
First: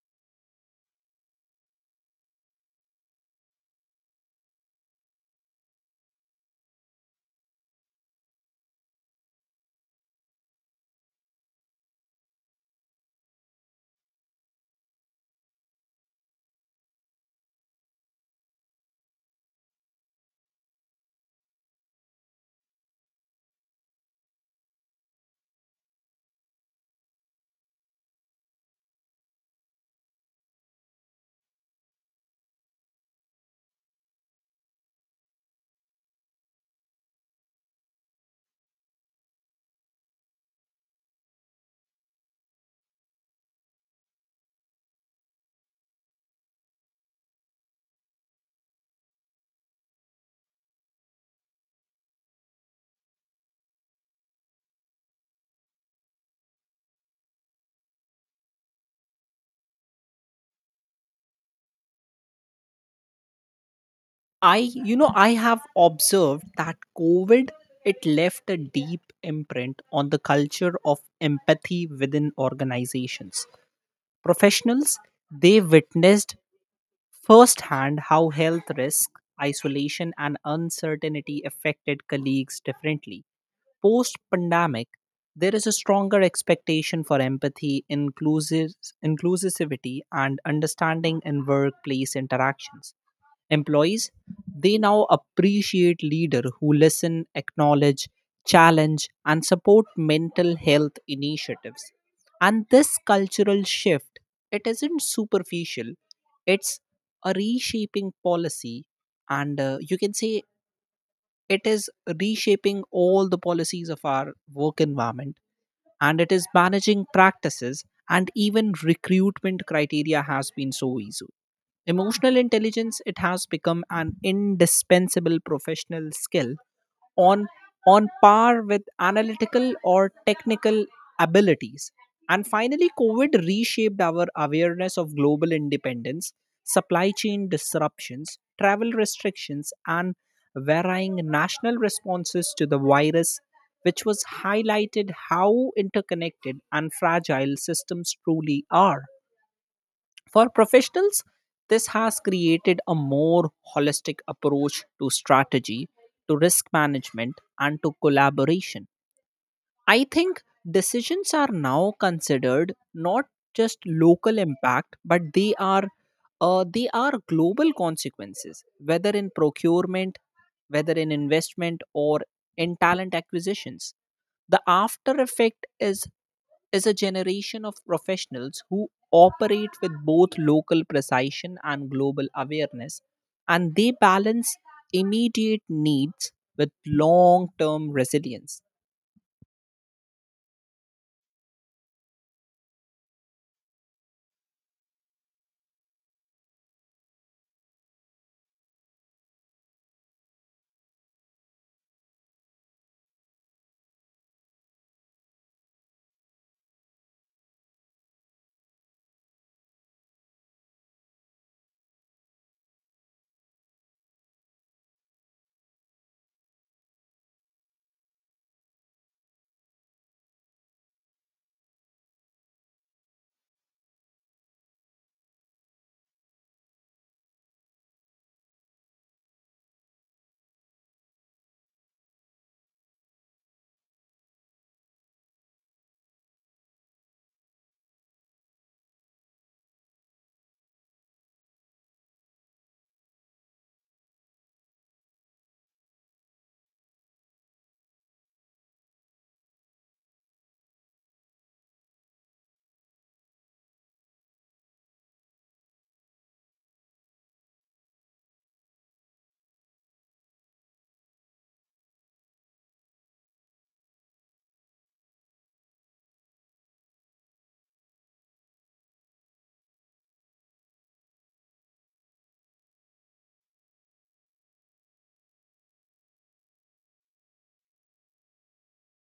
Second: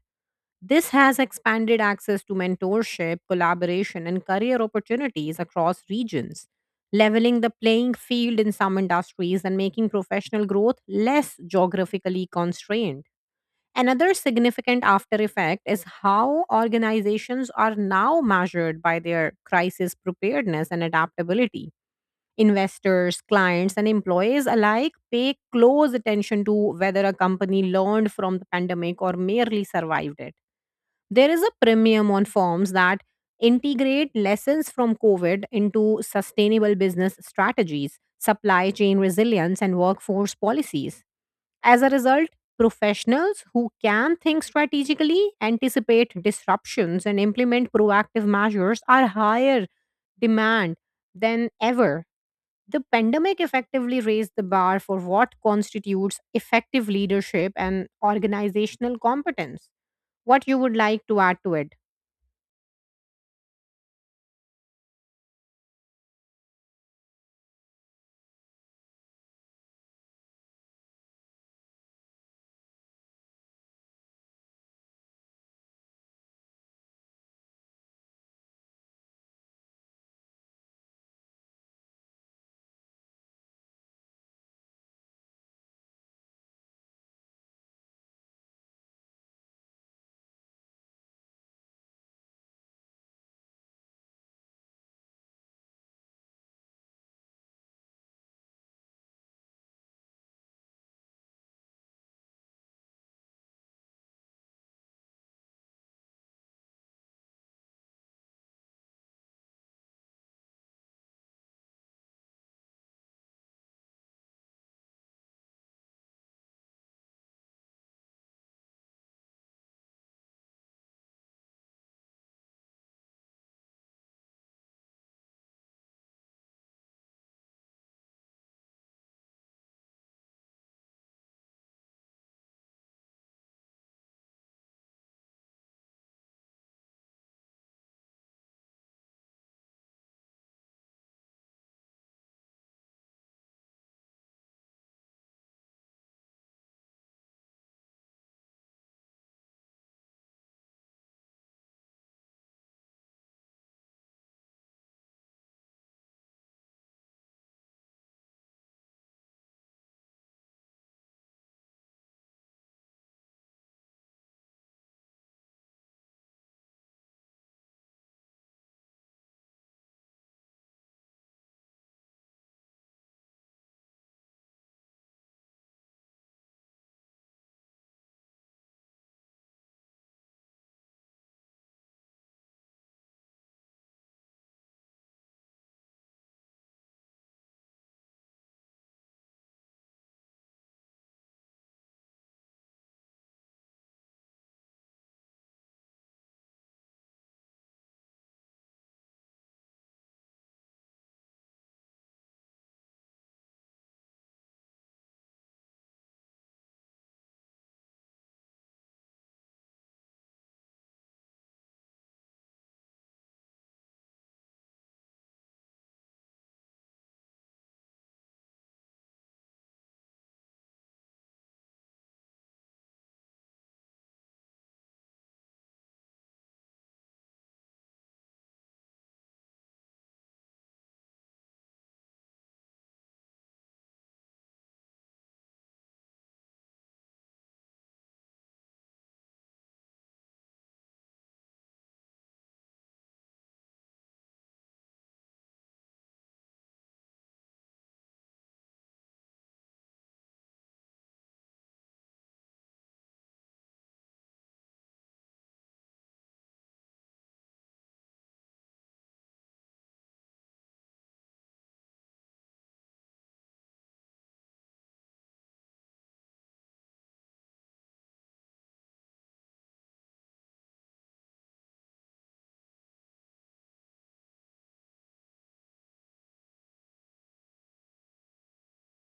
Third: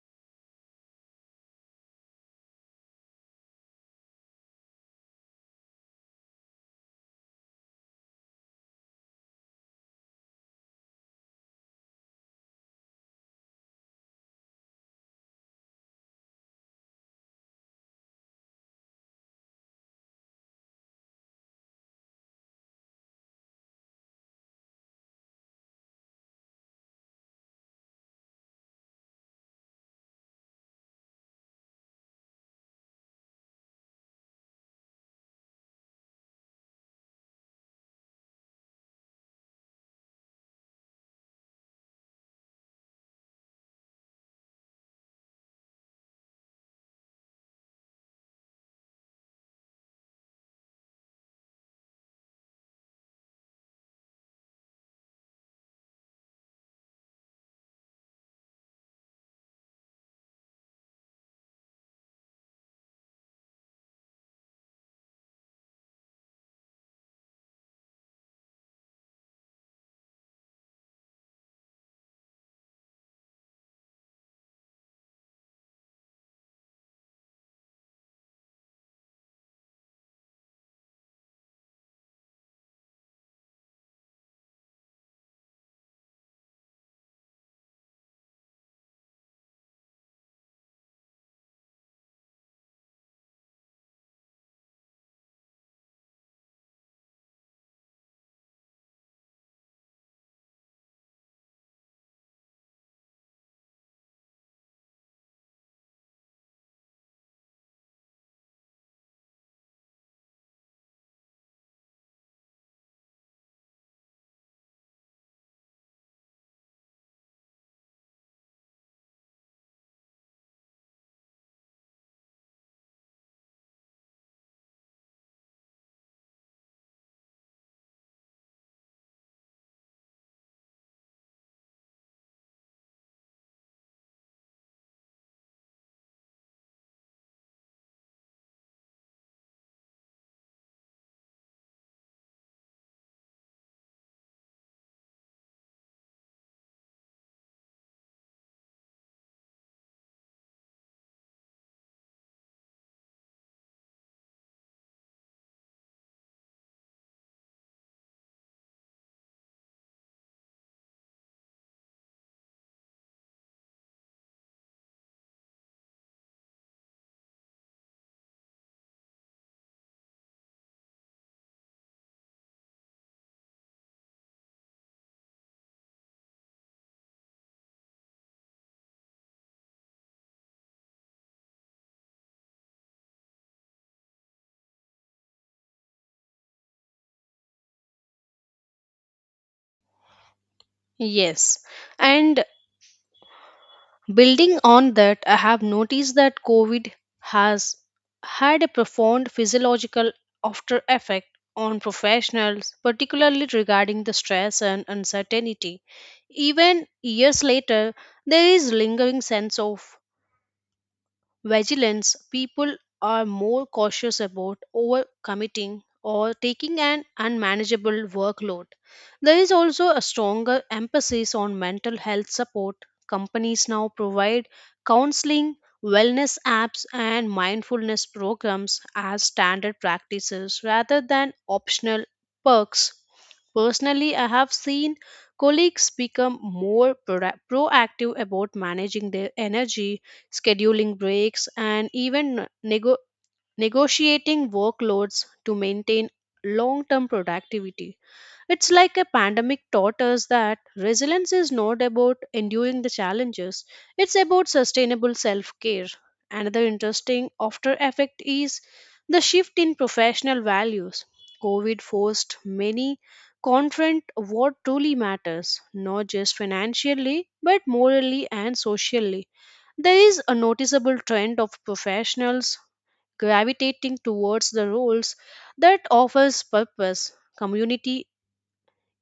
Speaker 3: This has expanded access to mentorship, collaboration, and career opportunities across regions, leveling the playing field in some industries and making professional growth less geographically constrained. Another significant after effect is how organizations are now measured by their crisis preparedness and adaptability. Investors, clients, and employees alike pay close attention to whether a company learned from the pandemic or merely survived it. There is a premium on firms that integrate lessons from COVID into sustainable business strategies, supply chain resilience, and workforce policies. As a result, professionals who can think strategically, anticipate disruptions, and implement proactive measures are higher demand than ever. The pandemic effectively raised the bar for what constitutes effective leadership and organizational competence. What you would like to add to it?
Speaker 1: I have observed that COVID it left a deep imprint on the culture of empathy within organizations. Professionals they witnessed firsthand how health risk, isolation, and uncertainty affected colleagues differently post pandemic. There is a stronger expectation for empathy, inclusivity, and understanding in workplace interactions. Employees, they now appreciate leader who listen, acknowledge, challenge, and support mental health initiatives. And this cultural shift, it isn't superficial; it's a reshaping policy, and you can say it is reshaping all the policies of our work environment and it is managing practices and even recruitment criteria has been so easy. Emotional intelligence, it has become an indispensable professional skill on on par with analytical or technical abilities. And finally, COVID reshaped our awareness of global independence, supply chain disruptions, travel restrictions, and varying national responses to the virus, which was highlighted how interconnected and fragile systems truly are. For professionals, this has created a more holistic approach to strategy, to risk management, and to collaboration. I think decisions are now considered not just local impact, but they are global consequences, whether in procurement, whether in investment, or in talent acquisitions. The after effect is a generation of professionals who operate with both local precision and global awareness, and they balance immediate needs with long term resilience.
Speaker 2: Yes, and building on that, I have noticed that COVID has had a profound physiological after effect on professionals, particularly regarding the stress and uncertainty. Even years later, there is lingering sense of vigilance. People are more cautious about overcommitting or taking an unmanageable workload. There is also a stronger emphasis on mental health support. Companies now provide counseling, wellness apps, and mindfulness programs as standard practices rather than optional perks. Personally, I have seen colleagues become more proactive about managing their energy, scheduling breaks, and even negotiating workloads to maintain long term productivity. It's like a pandemic taught us that resilience is not about enduring the challenges, it's about sustainable self care. Another interesting after effect is the shift in professional values. COVID forced many confront what truly matters, not just financially, but morally and socially. There is a noticeable trend of professionals gravitating towards the roles that offers purpose, community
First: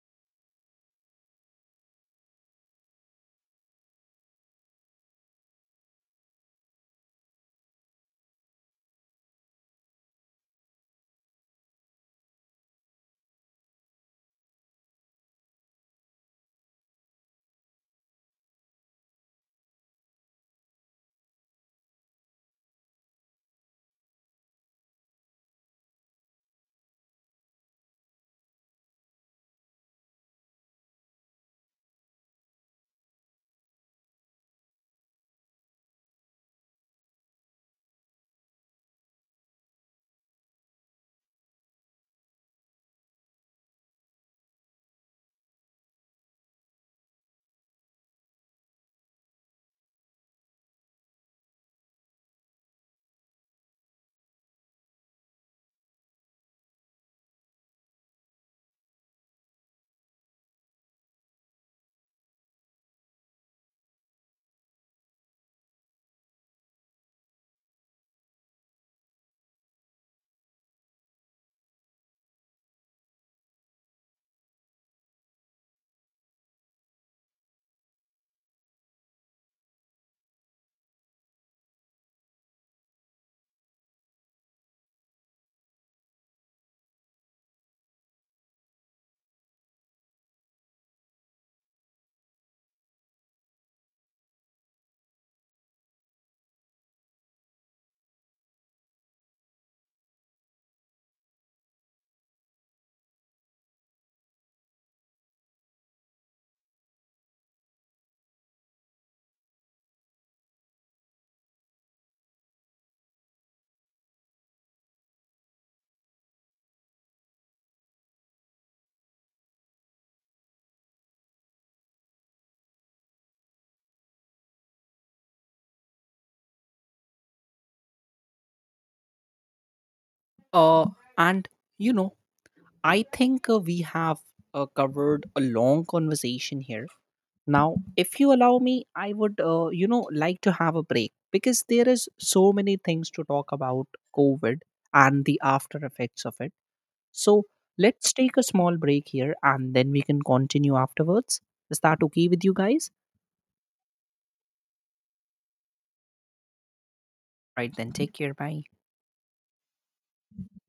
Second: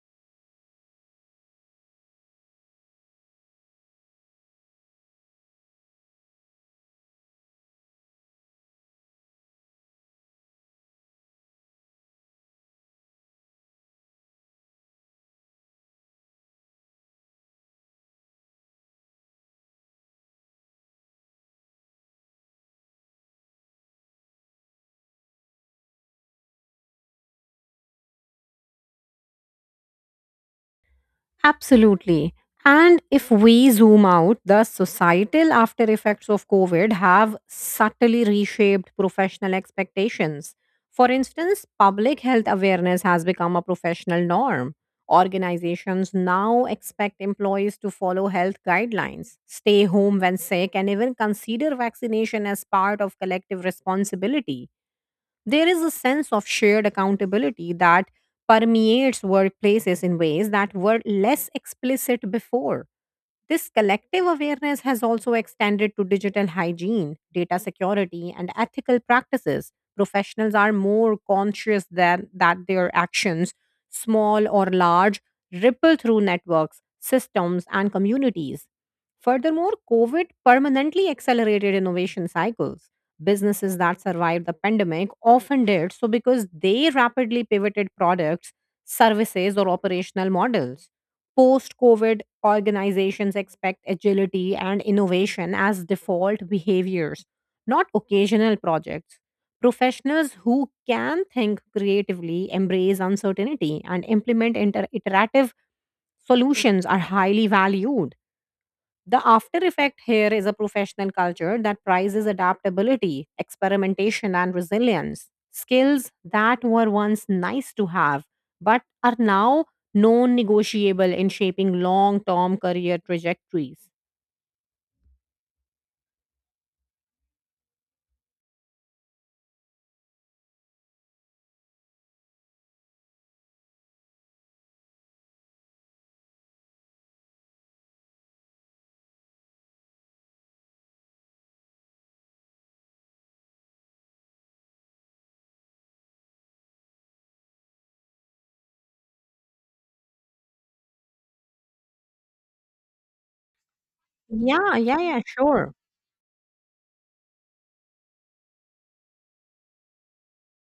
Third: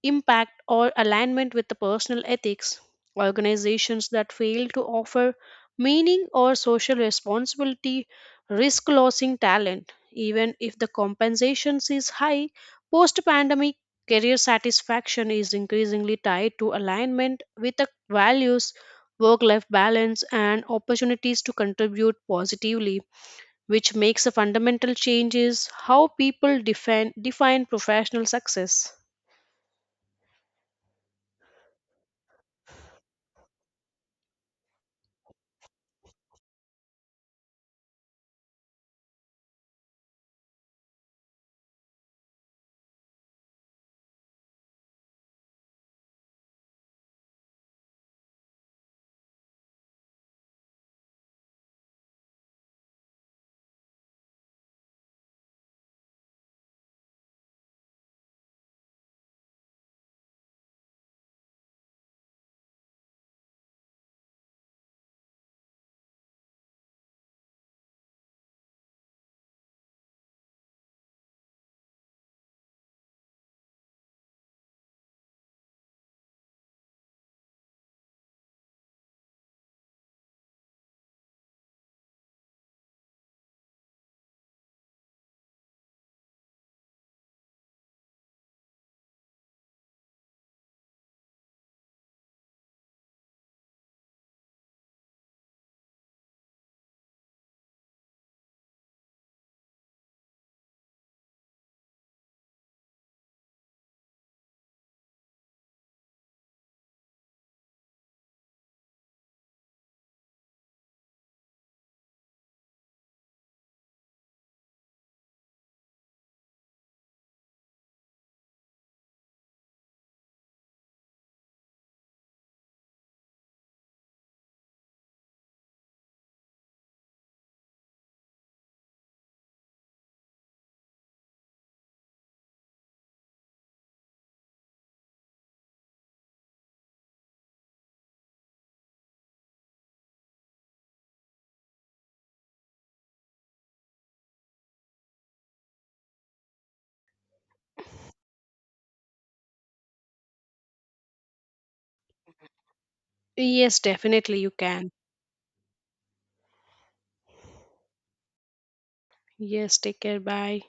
Speaker 2: impact, or alignment with the personal ethics. Organizations that fail to offer meaning or social responsibility risk losing talent, even if the compensation is high. Post pandemic, career satisfaction is increasingly tied to alignment with the values, work life balance, and opportunities to contribute positively, which makes a fundamental change is how people define professional success.
Speaker 3: Absolutely. And if we zoom out, the societal after effects of COVID have subtly reshaped professional expectations. For instance, public health awareness has become a professional norm. Organizations now expect employees to follow health guidelines, stay home when sick, and even consider vaccination as part of collective responsibility. There is a sense of shared accountability that permeates workplaces in ways that were less explicit before. This collective awareness has also extended to digital hygiene, data security, and ethical practices. Professionals are more conscious than that their actions, small or large, ripple through networks, systems, and communities. Furthermore, COVID permanently accelerated innovation cycles. Businesses that survived the pandemic often did so because they rapidly pivoted products, services, or operational models post COVID organizations expect agility and innovation as default behaviors, not occasional projects. Professionals who can think creatively, embrace uncertainty, and implement iterative solutions are highly valued. The after effect here is a professional culture that prizes adaptability, experimentation, and resilience. Skills that were once nice to have, but are now non negotiable in shaping long term career trajectories.
Speaker 1: Uh, and you know, I think we have covered a long conversation here. Now, if you allow me, I would, like to have a break because there is so many things to talk about COVID and the after effects of it. So let's take a small break here, and then we can continue afterwards. Is that okay with you guys?
Speaker 2: Yes, definitely you
Speaker 3: Yeah,
Speaker 2: can.
Speaker 3: yeah, yeah, sure.
Speaker 1: Right, then take care. Bye.
Speaker 2: Yes, take care. Bye.